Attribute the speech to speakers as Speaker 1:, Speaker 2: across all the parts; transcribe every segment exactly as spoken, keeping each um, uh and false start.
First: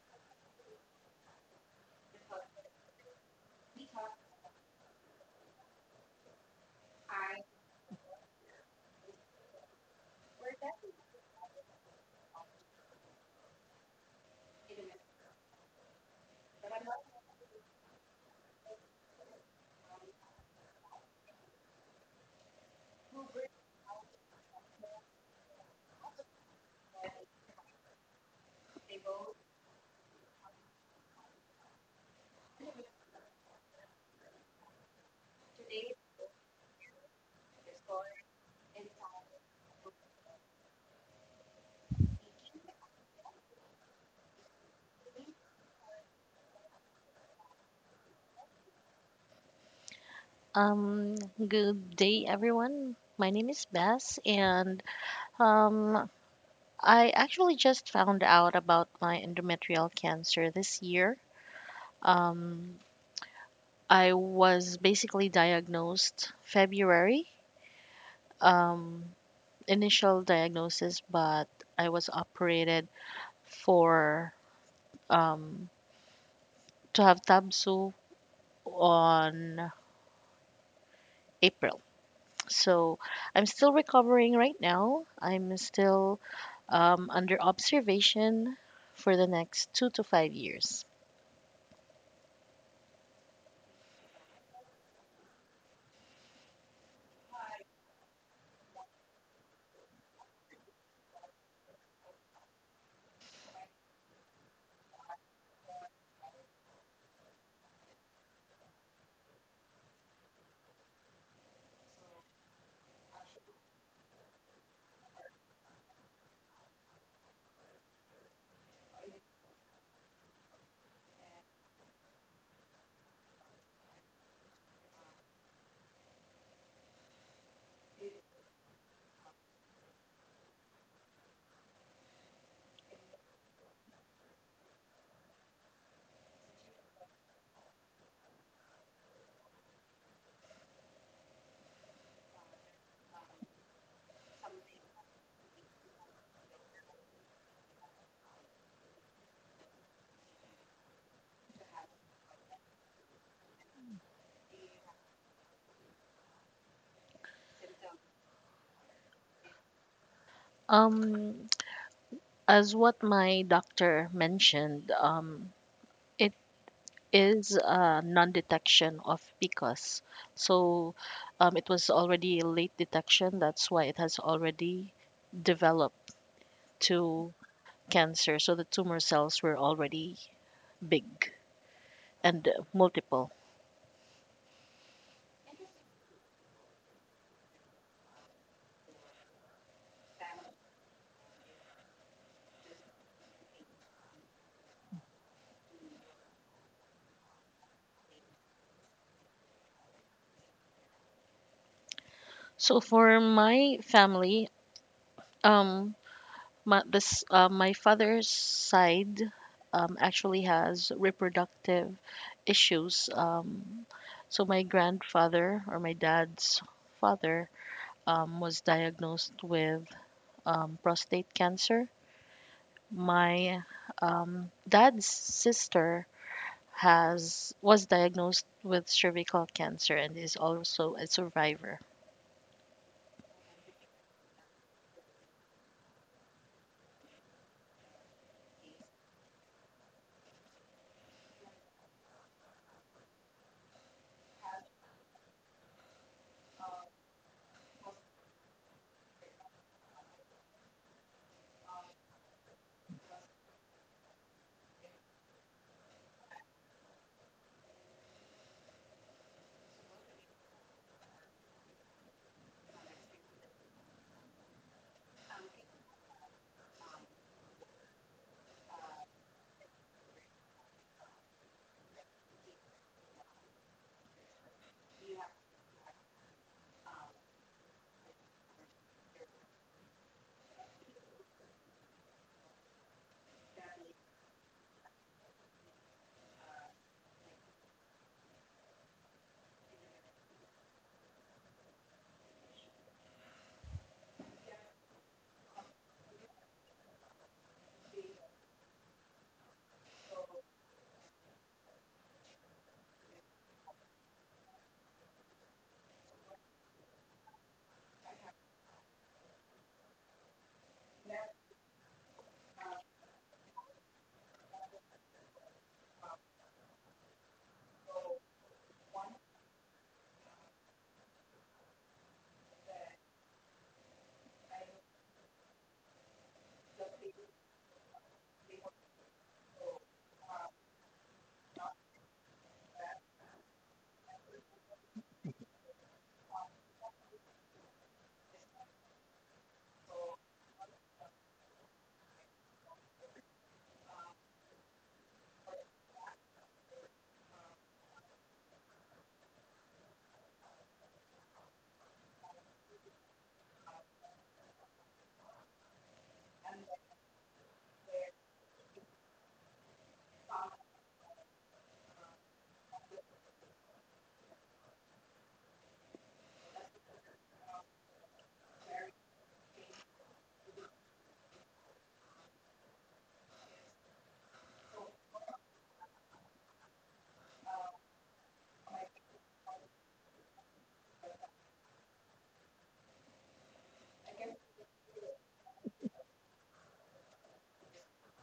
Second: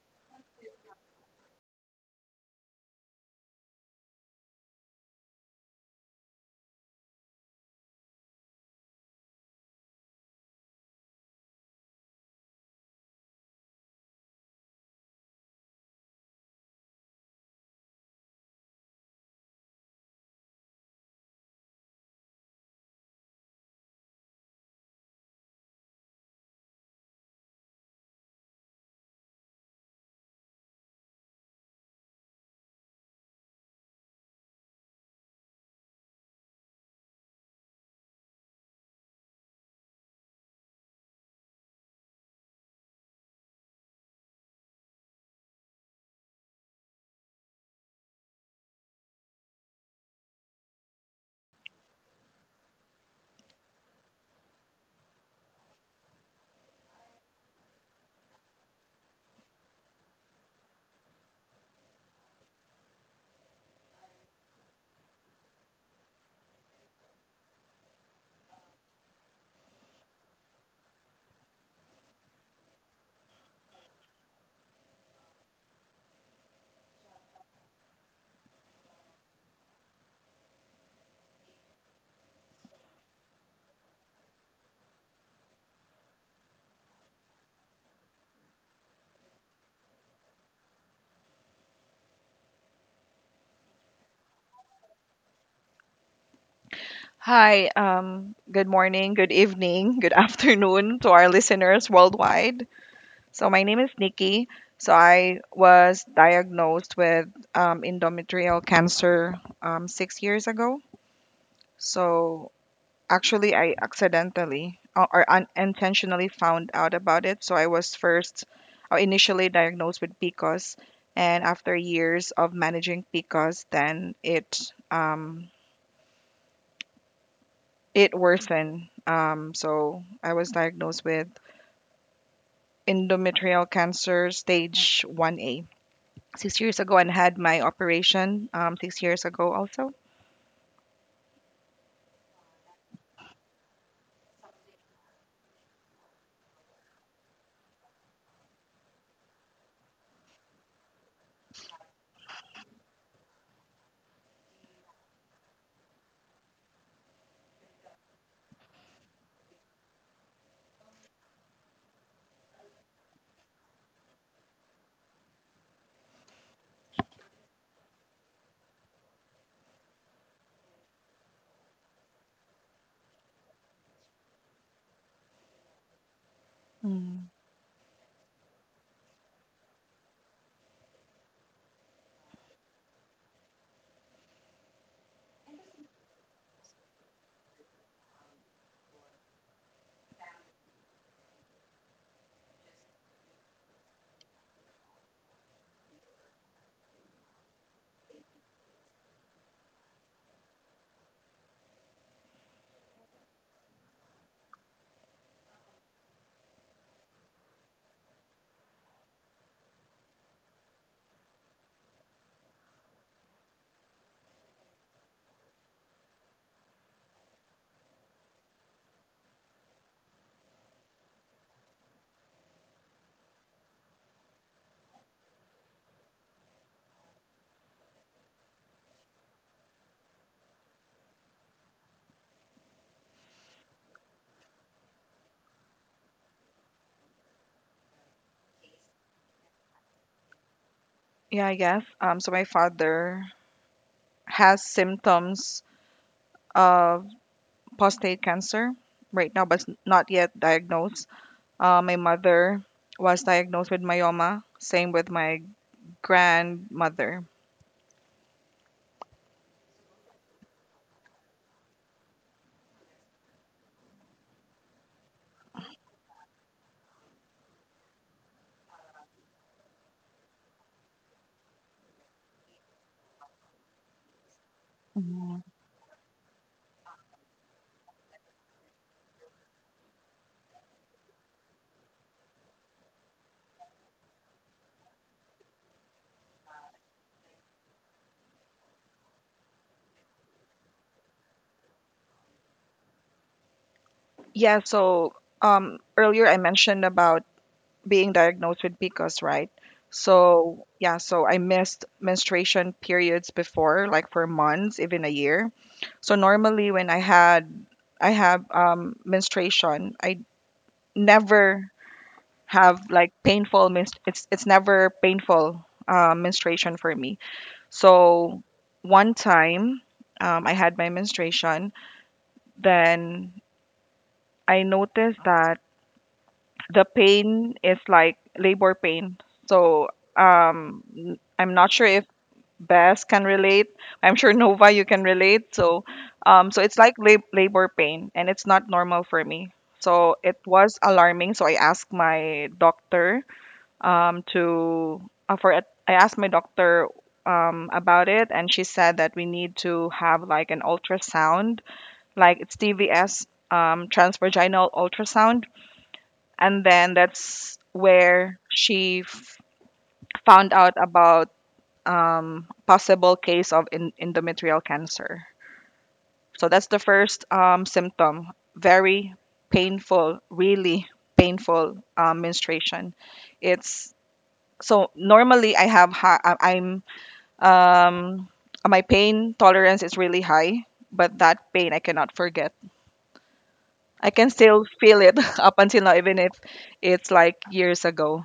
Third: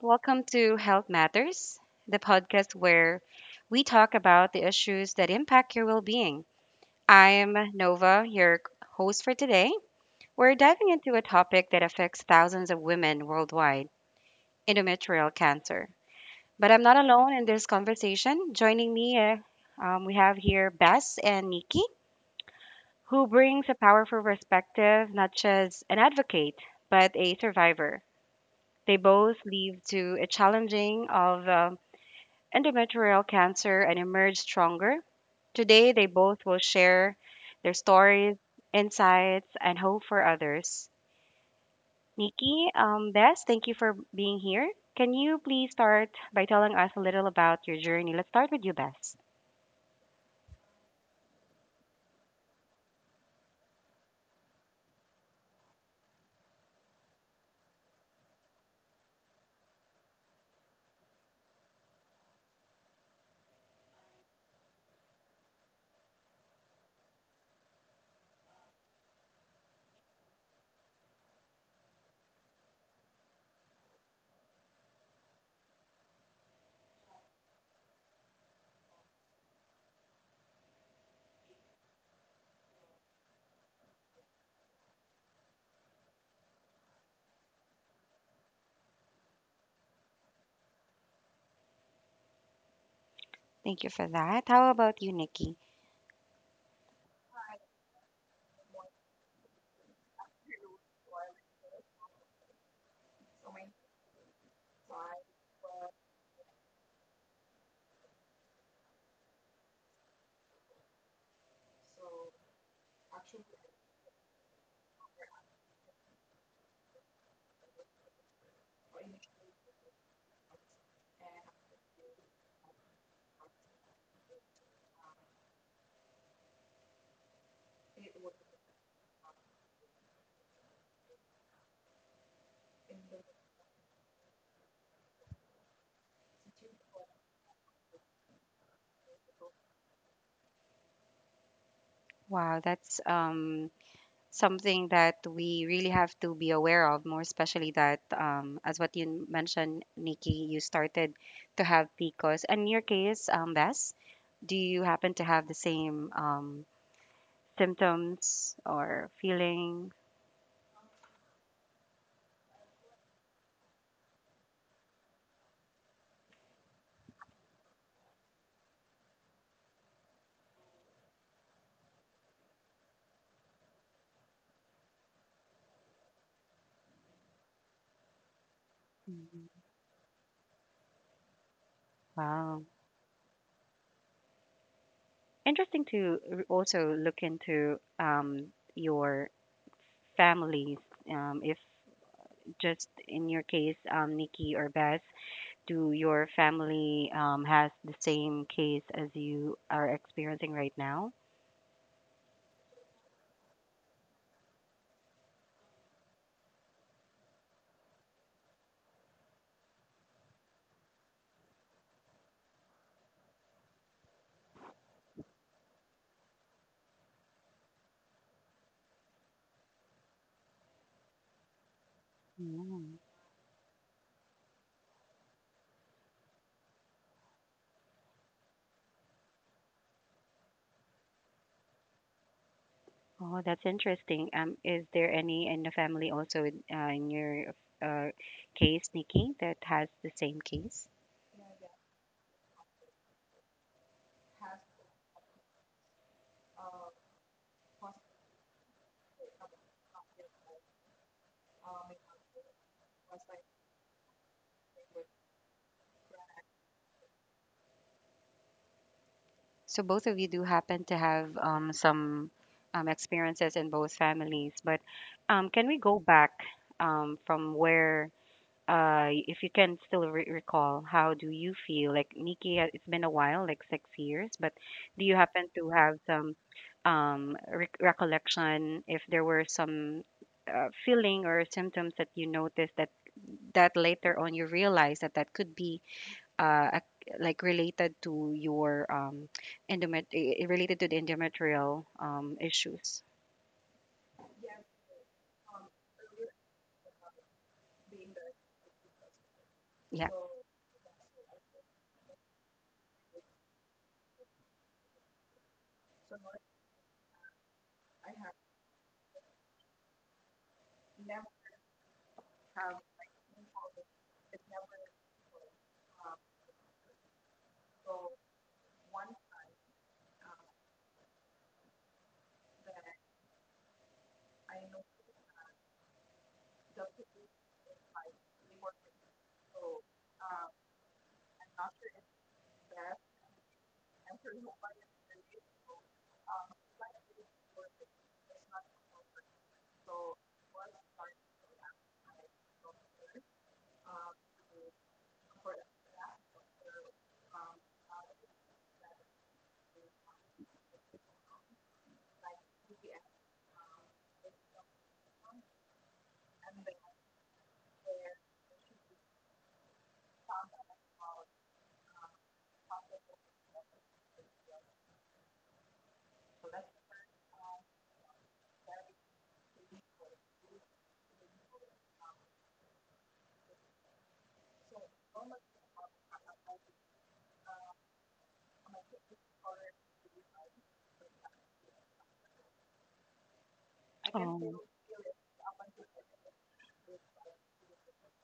Speaker 1: welcome to Health Matters, the podcast where we talk about the issues that impact your well being. I'm Nova, your host for today. We're diving into a topic that affects thousands of women worldwide endometrial cancer. But I'm not alone in this conversation. Joining me, uh, um, we have here Bess and Nikki, who brings a powerful perspective, not just an advocate, but a survivor. They both lead to a challenging of uh, endometrial cancer and emerge stronger. Today, they both will share their stories, insights, and hope for others. Nikki, um, Bess, thank you for being here. Can you please start by telling us a little about your journey? Let's start with you, Bess.
Speaker 2: Um, Good day, everyone. My name is Bess, and um, I actually just found out about my endometrial cancer this year. Um, I was basically diagnosed February, um, initial diagnosis, but I was operated for um, to have Tabsu on April. So I'm still recovering right now. I'm still um, under observation for the next two to five years.
Speaker 1: Thank you for that. How about you, Nikki?
Speaker 3: Hi, um, good morning, good evening, good afternoon to our listeners worldwide. So, my name is Nikki. So, I was diagnosed with um, endometrial cancer um, six years ago. So, actually, I accidentally or or unintentionally found out about it. So, I was first or initially diagnosed with P C O S, and after years of managing P C O S, then it um, it worsened. Um, so I was diagnosed with endometrial cancer stage one A six years ago and had my operation um, six years ago also.
Speaker 1: Wow, that's um, something that we really have to be aware of, more especially that, um, as what you mentioned, Nikki, you started to have P C O S. And in your case, um, Bess, do you happen to have the same um, symptoms or feelings?
Speaker 2: Um, as what my doctor mentioned, um, it is a non-detection of P C O S. So um, it was already a late detection. That's why it has already developed
Speaker 3: Mm.
Speaker 2: to cancer. So the tumor cells
Speaker 1: Mhm.
Speaker 2: were already big and uh,
Speaker 1: Wow.
Speaker 2: multiple.
Speaker 1: Interesting to r- also look into um, your families, um, if just in your case, um, Nikki or Bess. Do your family um, has the same case as you are experiencing right now?
Speaker 2: So for my family, um, my, this uh, my father's side um, actually has reproductive issues. Um, so my grandfather or my dad's father um, was diagnosed with um, prostate cancer.
Speaker 1: Mm.
Speaker 2: My um, dad's sister has was diagnosed with cervical cancer and is also a survivor.
Speaker 1: Oh, that's interesting. Um, is there any in the family also in, uh, in your uh, case, Nikki, that has the same case?
Speaker 3: Yeah, I guess. Um, so my father has symptoms of prostate cancer right now, but it's not yet diagnosed. Uh, my mother was diagnosed with myoma. Same with my grandmother.
Speaker 1: So both of you do happen to have um, some um, experiences in both families, but um, can we go back um, from where? Uh, if you can still re- recall, how do you feel? Like Nikki, uh, it's been a while, like six years, but do you
Speaker 3: Mhm.
Speaker 1: happen to have some um, re- recollection if there were some uh, feeling or symptoms that you noticed that that later on you realized that that could be uh, ac- like related to your um, endomet- i- i- related to the endometrial um, issues?
Speaker 3: Yeah, so um, earlier I mentioned about being diagnosed with P C O S, right?
Speaker 1: Yeah.
Speaker 3: So yeah, so I missed menstruation periods before, like for months, even a year. So normally when I had I have um, menstruation, I never have like painful menst- it's it's never painful uh, menstruation for me. So one time, um, I had my menstruation, then I noticed that the pain is like labor pain. So um, n- I'm not sure if Bess can relate. I'm sure Nova, you can relate. So um, so it's like lab- labor pain, and it's not normal for me. So it was alarming. So I asked my doctor um, to uh, for a- I asked my doctor um, about it, and she said that we need to have like an ultrasound, like it's T V S, um, transvaginal ultrasound, and then that's where she f- found out about um, possible case of in- endometrial cancer. So that's the first um, symptom. Very painful, really painful um, menstruation. It's, so normally I have high, I'm um, my pain tolerance is really high, but that pain I cannot forget. I can
Speaker 1: Oh.
Speaker 3: still feel it up until now, even if it's like years ago.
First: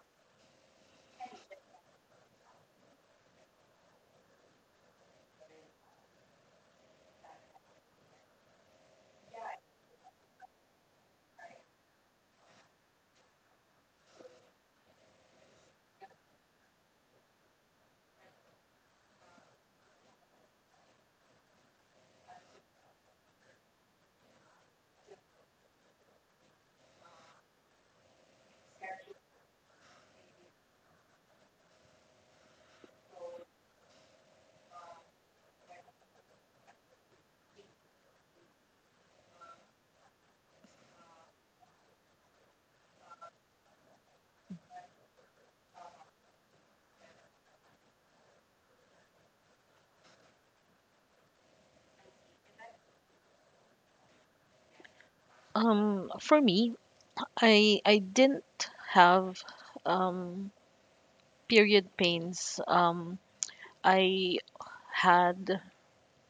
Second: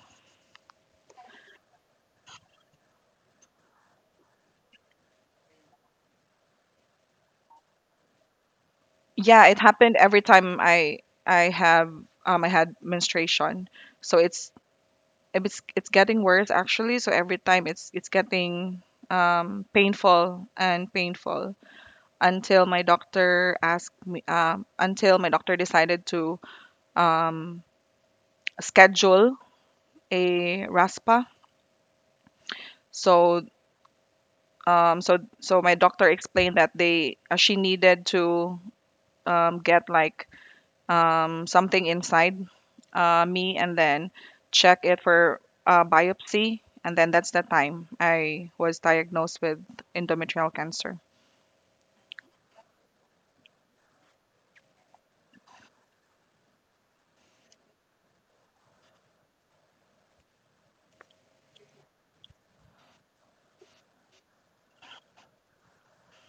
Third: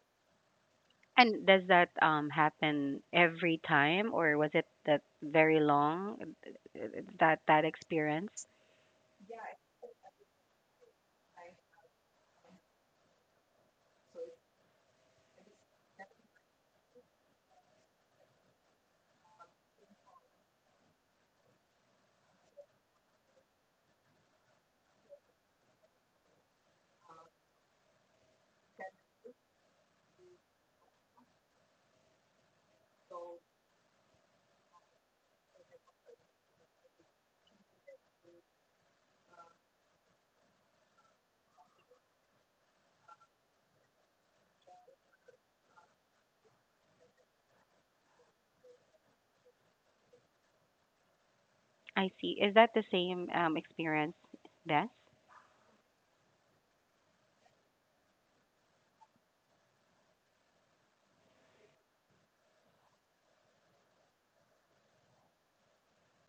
Speaker 1: And does that um happen every time or was it that very long uh, uh, that that experience?
Speaker 3: Yeah, it happened every time i i have um I had menstruation. So it's it's it's getting worse, actually. So every time, it's it's getting um painful and painful, until my doctor asked me um until my doctor decided to um schedule a raspa. So um so so my doctor explained that they uh, she needed to um get like um something inside uh, me, and then check it for uh, biopsy. And then that's the time I was diagnosed with endometrial cancer.
Speaker 1: I see. Is that the same um experience, Des?
Speaker 2: Um, for me, I I didn't have um, period pains. Um, I had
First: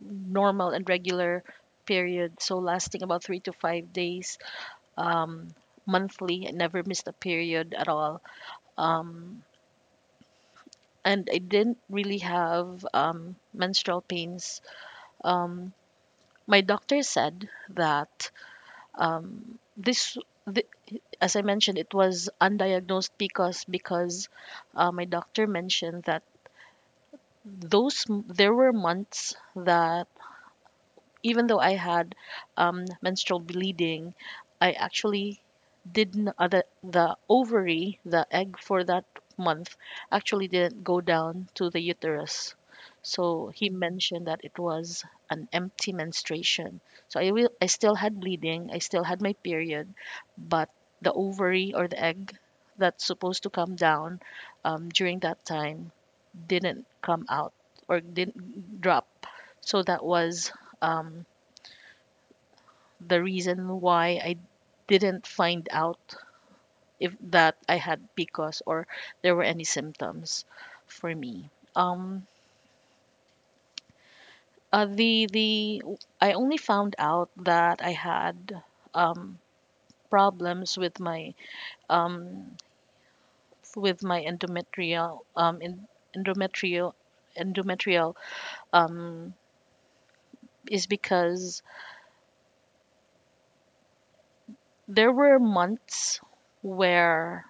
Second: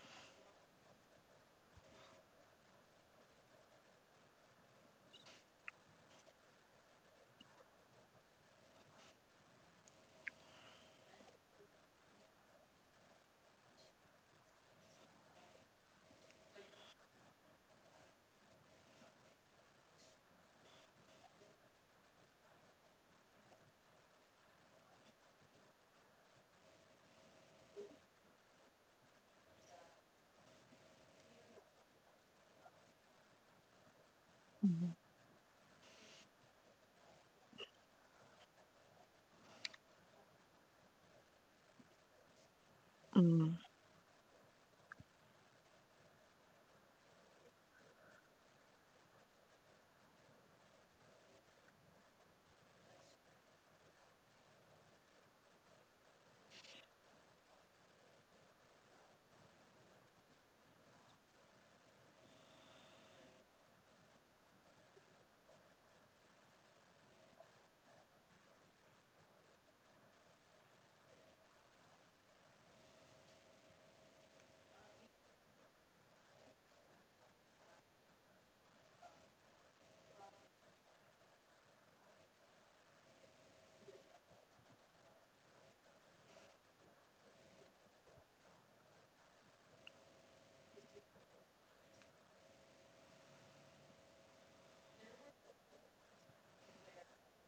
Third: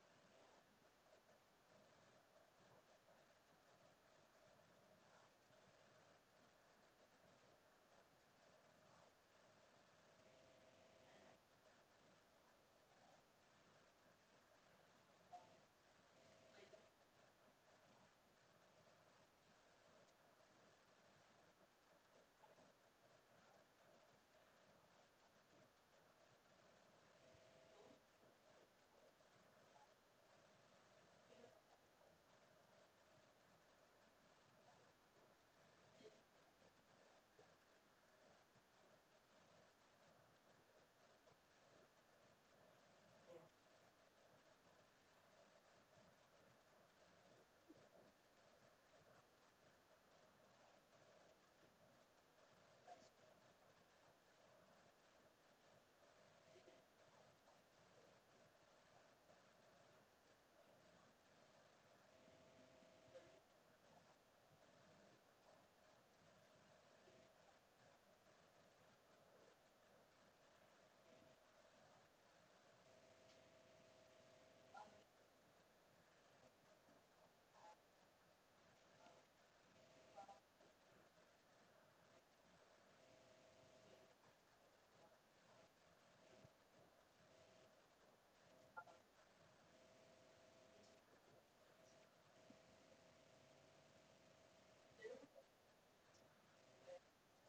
Speaker 2: normal and regular period, so lasting about three to five days um, monthly. I never missed a period at all. Um, and I didn't really have um, menstrual pains. Um, my doctor said that um, this. thi- as I mentioned, it was undiagnosed because because uh, my doctor mentioned that those m- there were months that even though I had um, menstrual bleeding, I
Speaker 3: Mhm.
Speaker 2: actually didn't uh, the, the ovary, the egg for that month, actually didn't go down to the uterus. So
Speaker 3: Mm.
Speaker 2: he mentioned that it was an empty menstruation. So I will, I still had bleeding, I still had my period, but the ovary or the egg that's supposed to come down um, during that time didn't come out or didn't drop. So that was um, the reason why I didn't find out if that I had P C O S or there were any symptoms for me. Um, uh, the the I only found out that I had um, problems with my um, with my endometrial um, in, endometrial endometrial um, is because there were months where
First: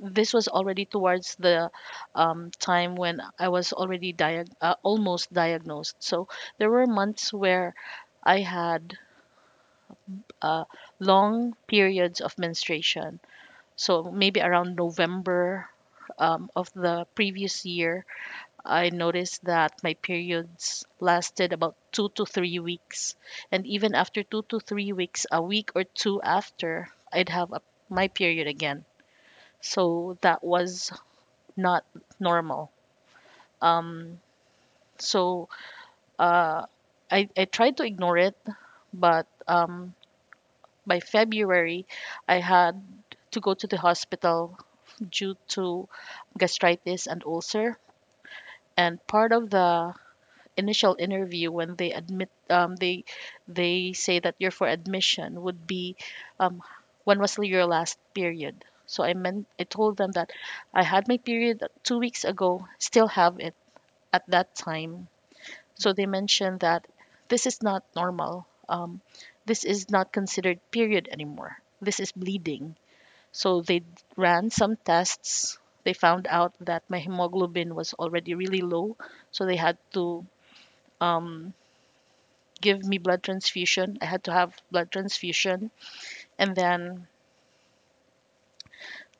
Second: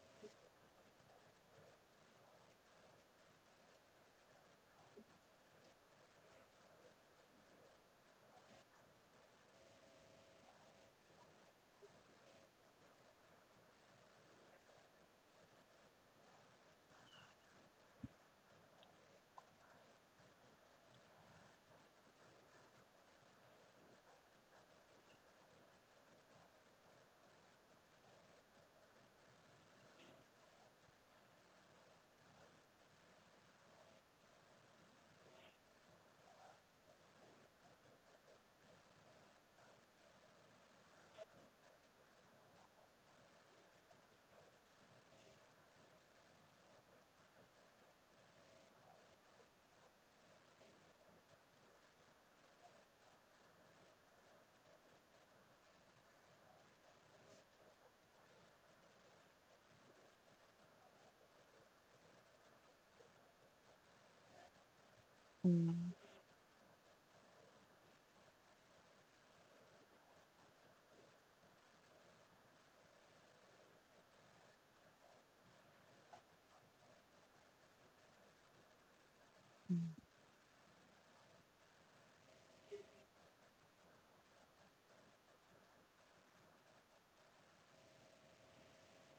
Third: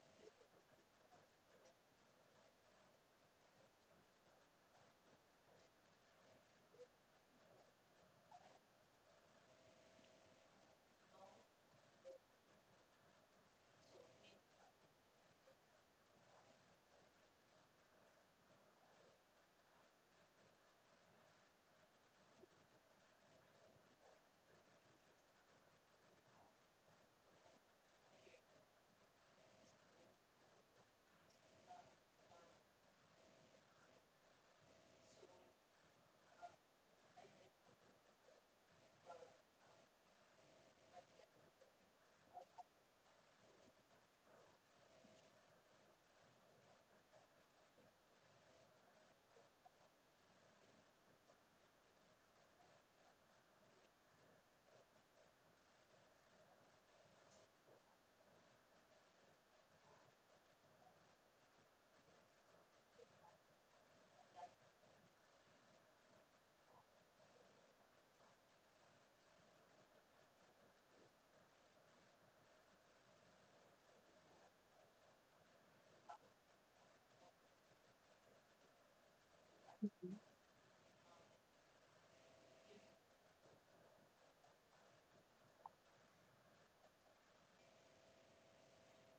Speaker 2: this was already towards the um, time when I was already diag- uh, almost diagnosed. So there were months where I had uh, long periods of menstruation. So maybe around November um, of the previous year, I noticed that my periods lasted about two to three weeks. And even after two to three weeks, a week or two after, I'd have a, my period again. So that was not normal. Um, so uh, I, I tried to ignore it, but um, by February, I had to go to the hospital due to gastritis and ulcer. And part of the initial interview, when they admit, um, they they say that you're for admission, would be um, when was your last period? So I meant I told them that I had my period two weeks ago, still have it at that time. So
Speaker 3: Mm,
Speaker 2: they mentioned that this is not normal. Um, this is not considered period anymore. This is bleeding. So they d- ran some tests. They found out that my hemoglobin was already really low. So they had
Speaker 3: mm,
Speaker 2: to um, give me blood transfusion. I had to have blood transfusion. And then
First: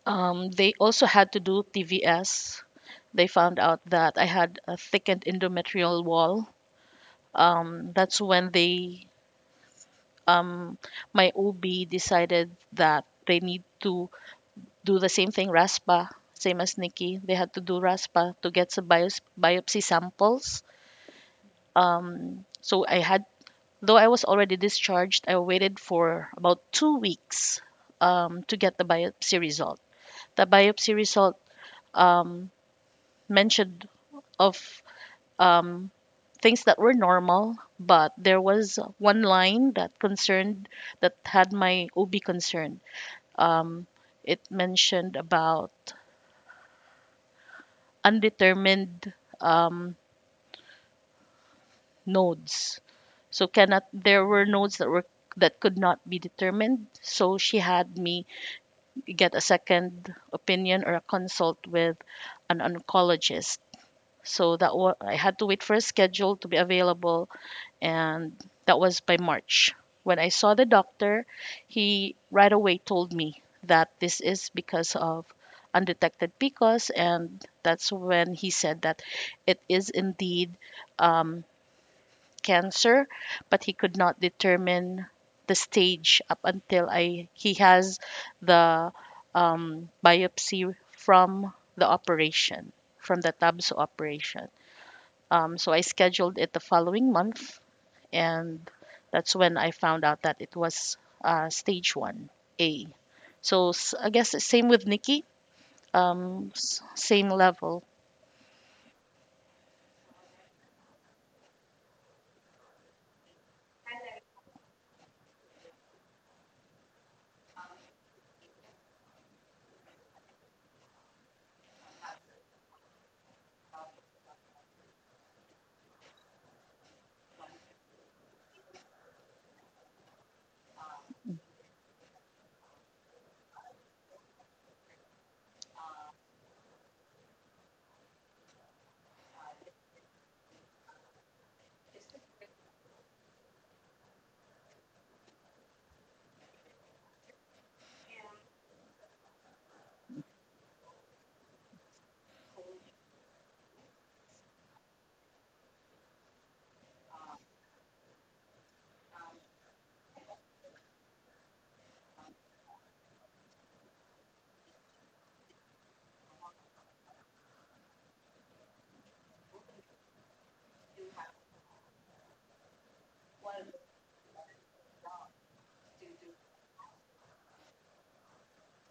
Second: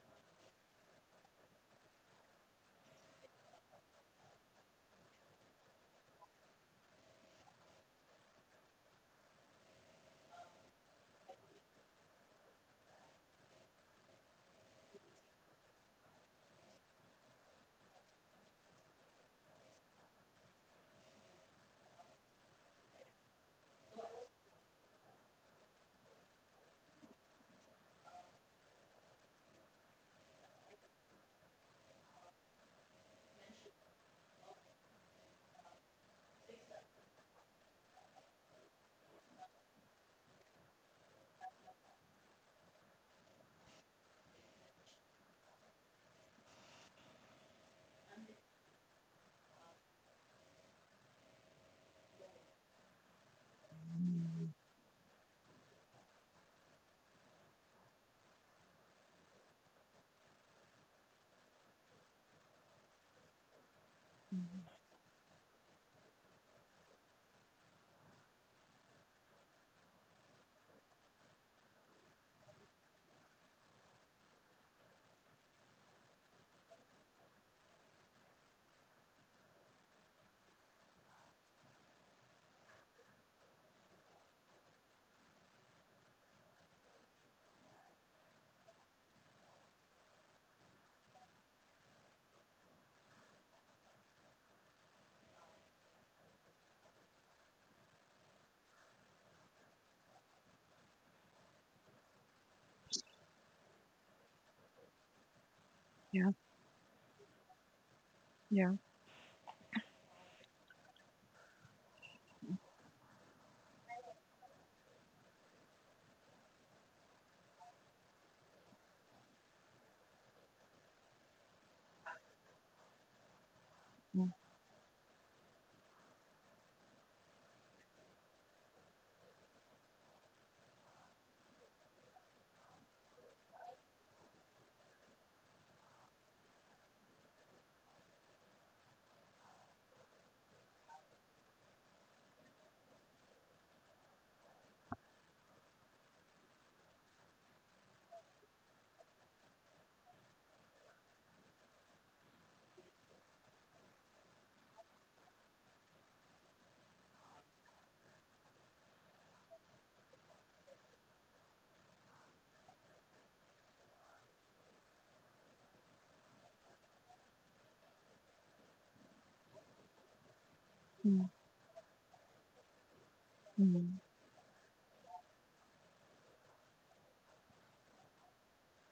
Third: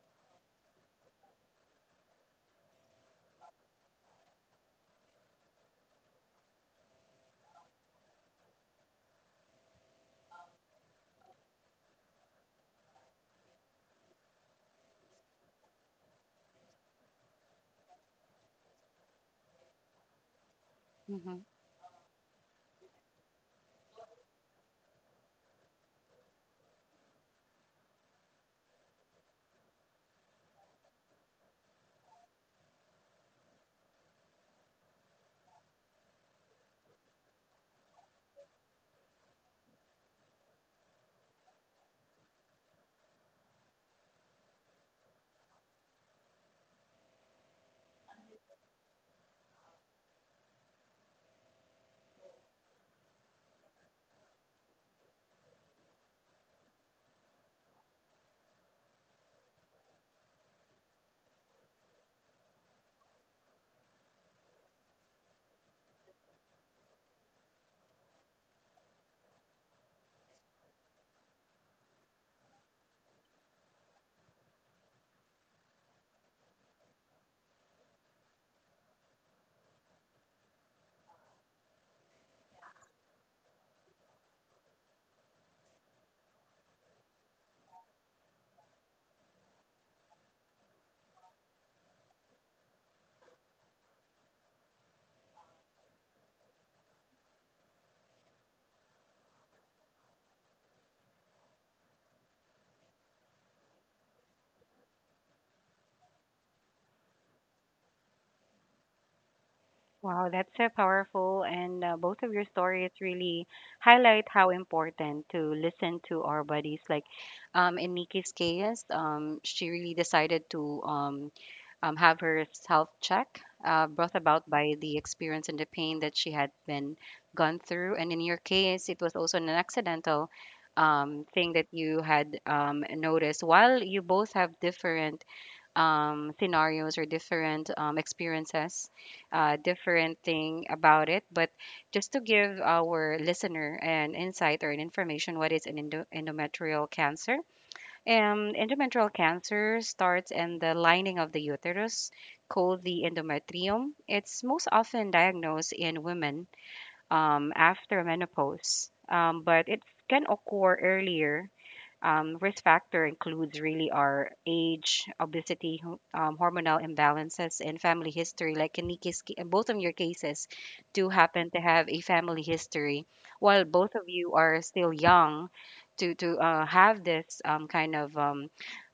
Speaker 2: um, they also had to do T V S. They found out that I had a thickened endometrial wall. Um, that's when they um, my O B decided that they need to do the same thing, RASPA, same as Nikki. They had to do RASPA to get some bios, biopsy samples.
Speaker 1: Hmm.
Speaker 2: Um, so I had, though I was already discharged, I waited for about two weeks um, to get the biopsy result. The biopsy result um, mentioned of um, things that were normal, but there was one line that concerned that had my O B concerned. um, it mentioned about undetermined um, nodes. So cannot there were nodes that were that could not be determined. So she had me get a second opinion or a consult with an oncologist. So that
Speaker 3: mm.
Speaker 2: wa- I had to wait for a schedule to be available, and that was by March. When I saw the doctor, he right away told me that this is because of undetected P C O S, and that's when he said that it is indeed um, cancer, but he could not determine the stage up until I he has the um, biopsy from the operation, from the TABS operation. Um, so I scheduled it the following month, and that's when I found out that it was uh, stage 1A. So s- I guess it's same with Nikki,
Speaker 3: Yeah,
Speaker 2: um, s- same level.
Speaker 3: yeah.
Speaker 1: Wow, that's so powerful. And uh, both of your stories really highlight how important to listen to our bodies. Like um, in Nikki's case, um, she really decided to um, um, have her self check uh, brought
Speaker 3: Mm,
Speaker 1: about by the experience and the pain that she had been gone through. And in your case, it was also an accidental um, thing that you had um, noticed. While you both have different um, scenarios or different um, experiences, uh, different thing about it, but just to give our listener an insight or an information what is an endo- endometrial cancer um, endometrial cancer starts in the lining of the uterus, called the endometrium. It's most often diagnosed in women um, after menopause, um, but it can occur earlier. Um, risk factor includes really our age, obesity, ho- um, hormonal imbalances, and family history. Like in Nikki's, ca- in both of your cases, do
Speaker 3: mm,
Speaker 1: happen to have a family history. While both
Speaker 3: mm,
Speaker 1: of you are still young, to to uh, have this um, kind of um,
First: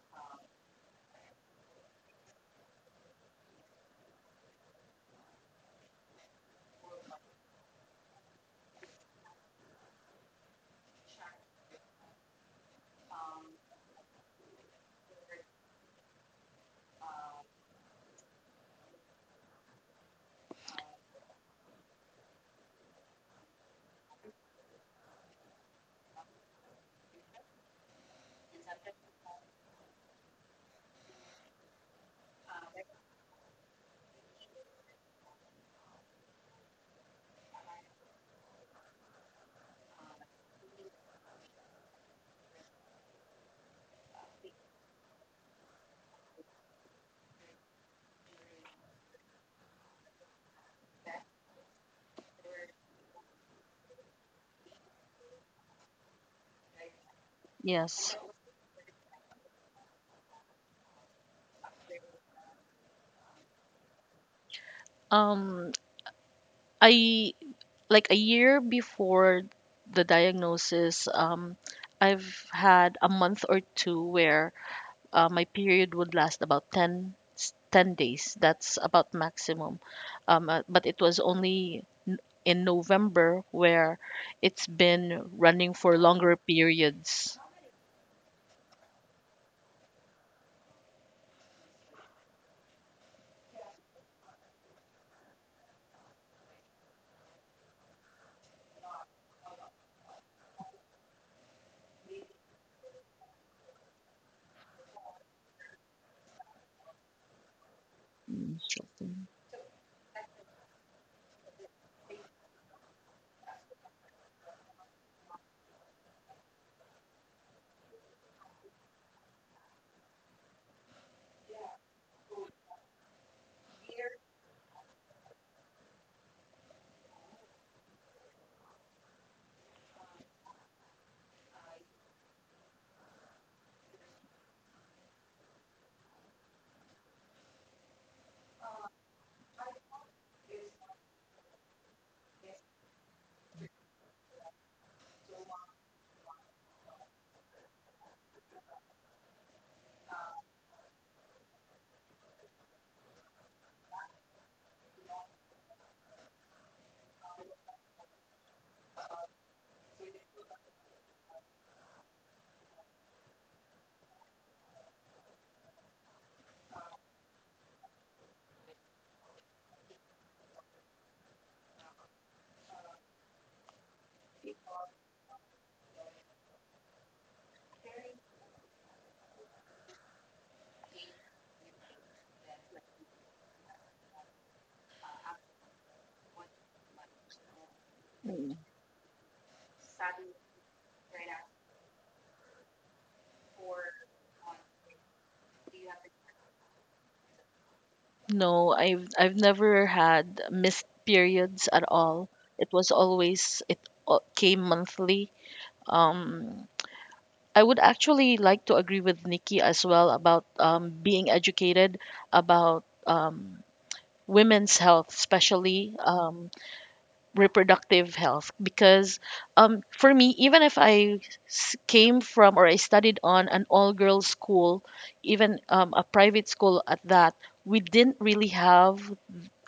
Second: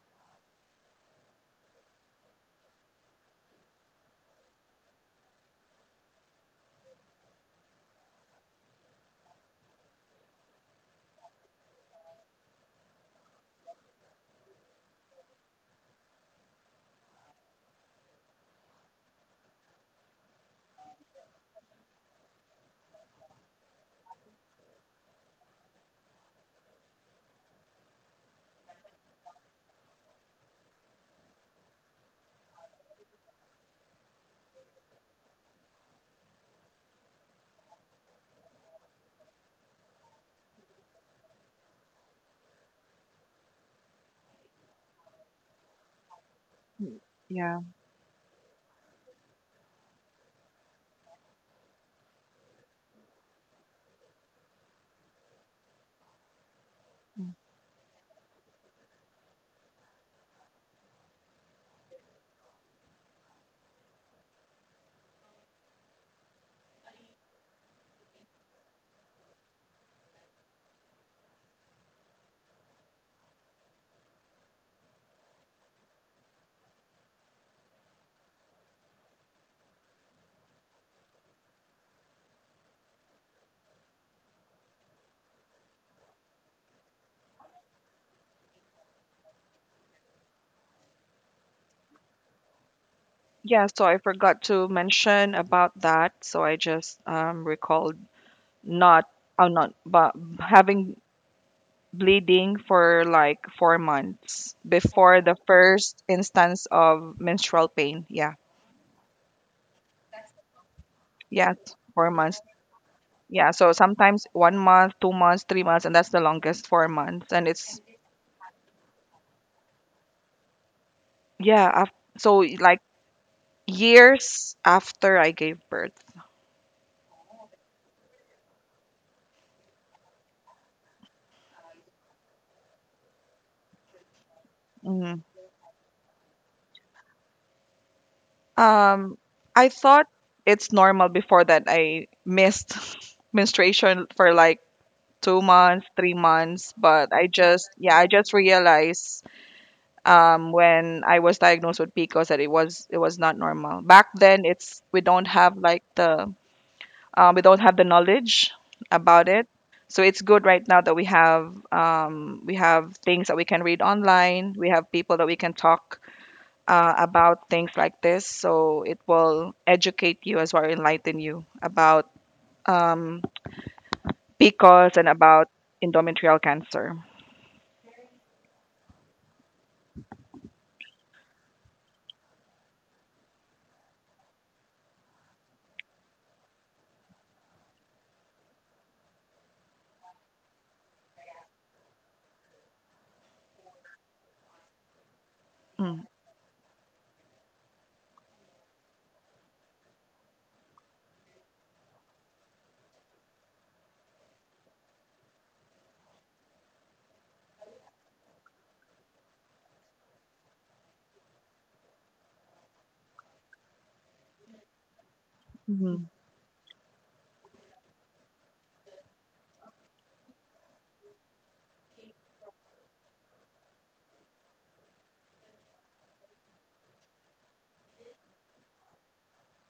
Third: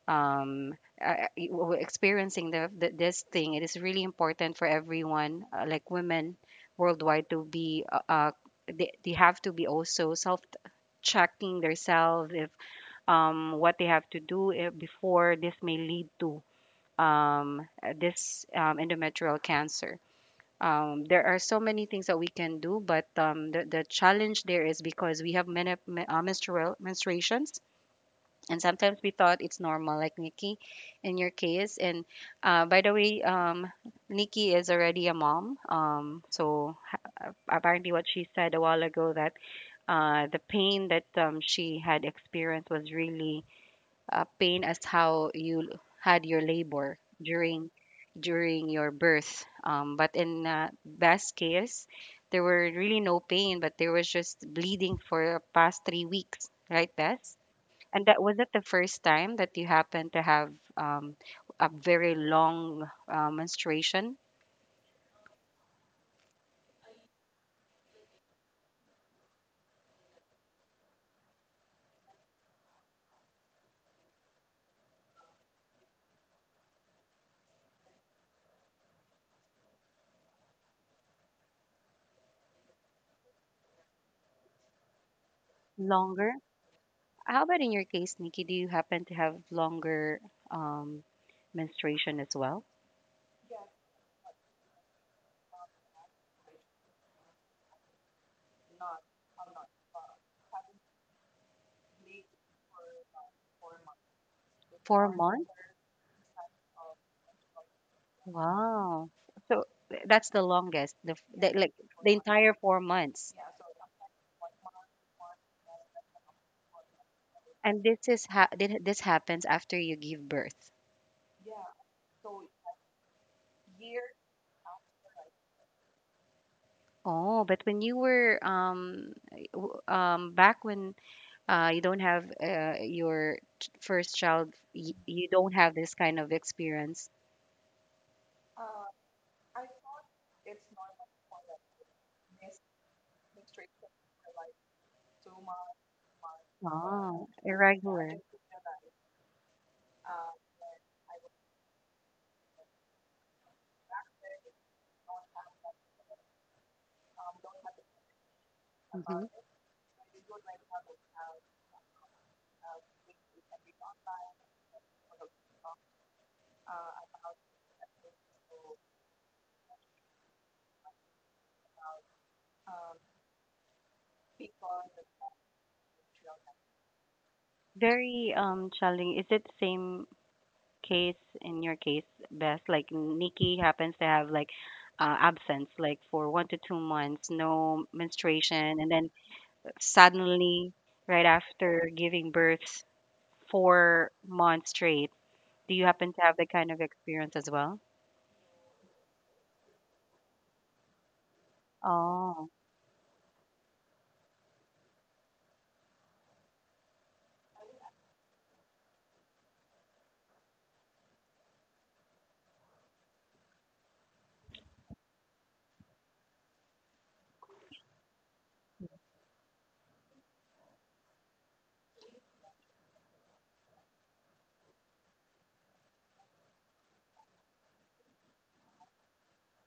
Speaker 1: um uh, e- w- experiencing the, the this thing, it is really important for everyone uh, like women worldwide to be uh, uh they, they have to be also self checking themselves if um what they have to do eh, before this may lead to um uh, this um, endometrial cancer. Um, there are so many things that we can do, but um, the, the challenge there is because we have many uh, menstrual menstruations, and sometimes we thought it's normal like Nikki in your case. And uh, by the way, um, Nikki is already a mom, um, so ha- apparently what she said a while ago, that uh, the pain that um, she had experienced was really uh, pain as how you had your labor
Speaker 3: mm. Yeah.
Speaker 1: during during your birth, um, but in uh, Best case, there were really no pain, but there was just bleeding for the past three weeks, right, Beth?
Speaker 3: Mm.
Speaker 1: And
Speaker 2: Yes.
Speaker 1: that was it the first time that you happened to have um, a very long uh, menstruation,
Speaker 2: Um, I, like a year before the diagnosis, um, I've had a month or two where uh, my period would last about ten, s- ten days. That's about maximum. Um, uh, but it was only in November where it's been running for
Speaker 1: longer?
Speaker 2: longer periods.
Speaker 1: How about in your case, Nikki? Do you happen to have longer um, menstruation as well?
Speaker 3: Yeah, so I forgot to mention about that. So I just um, recalled, not, oh, not, but having bleeding for like four months
Speaker 1: Four
Speaker 3: before the
Speaker 1: months?
Speaker 3: first instance of menstrual pain. Yeah,
Speaker 2: Mm,
Speaker 1: Wow.
Speaker 2: shocking.
Speaker 1: So th- that's the longest, the, f- the
Speaker 3: yes,
Speaker 1: like
Speaker 3: four
Speaker 1: the
Speaker 3: months.
Speaker 1: entire four months.
Speaker 3: Yeah, so sometimes one month, two months, three months, and that's the longest, four months. And it's
Speaker 1: And this is ha- thi- this happens after you give birth.
Speaker 3: yeah, af- so like years after I gave birth.
Speaker 1: Oh, but when you were um y- w- um back when uh you don't have uh your ch- first child, y
Speaker 3: Mhm.
Speaker 1: you don't have this kind of experience.
Speaker 3: Um, I thought it's normal before that I missed menstruation for like two months, three months, but I
Speaker 1: Oh,
Speaker 3: just yeah, I
Speaker 1: irregular.
Speaker 3: just realized um when I was diagnosed with P C O S that it was it was not normal. Back then, it's we don't have like the um, we don't have the knowledge
Speaker 1: Mm-hmm.
Speaker 3: about it. So it's good right now that we have, um, we have things that we can read online. We have people that we can talk uh, about things like this, so it will educate you as well, enlighten you about um, P C O S and about endometrial cancer.
Speaker 1: Very um challenging. Is it the same case in your case, Beth? Like Nikki happens to have like uh, absence, like for one to two months, no menstruation, and then suddenly, right after giving birth, four months straight. Do you happen to have that kind of experience as well?
Speaker 2: No, I've I've never had missed periods at all.
Speaker 1: Oh,
Speaker 2: It was always it al- came monthly. Um, I would actually like to agree with Nikki as well about um, being educated about um, women's health, especially
Speaker 3: Mm-hmm.
Speaker 2: um, reproductive health because um, for me, even if i s- came from or I studied on an all girls school, even um, a private school at that, we didn't really have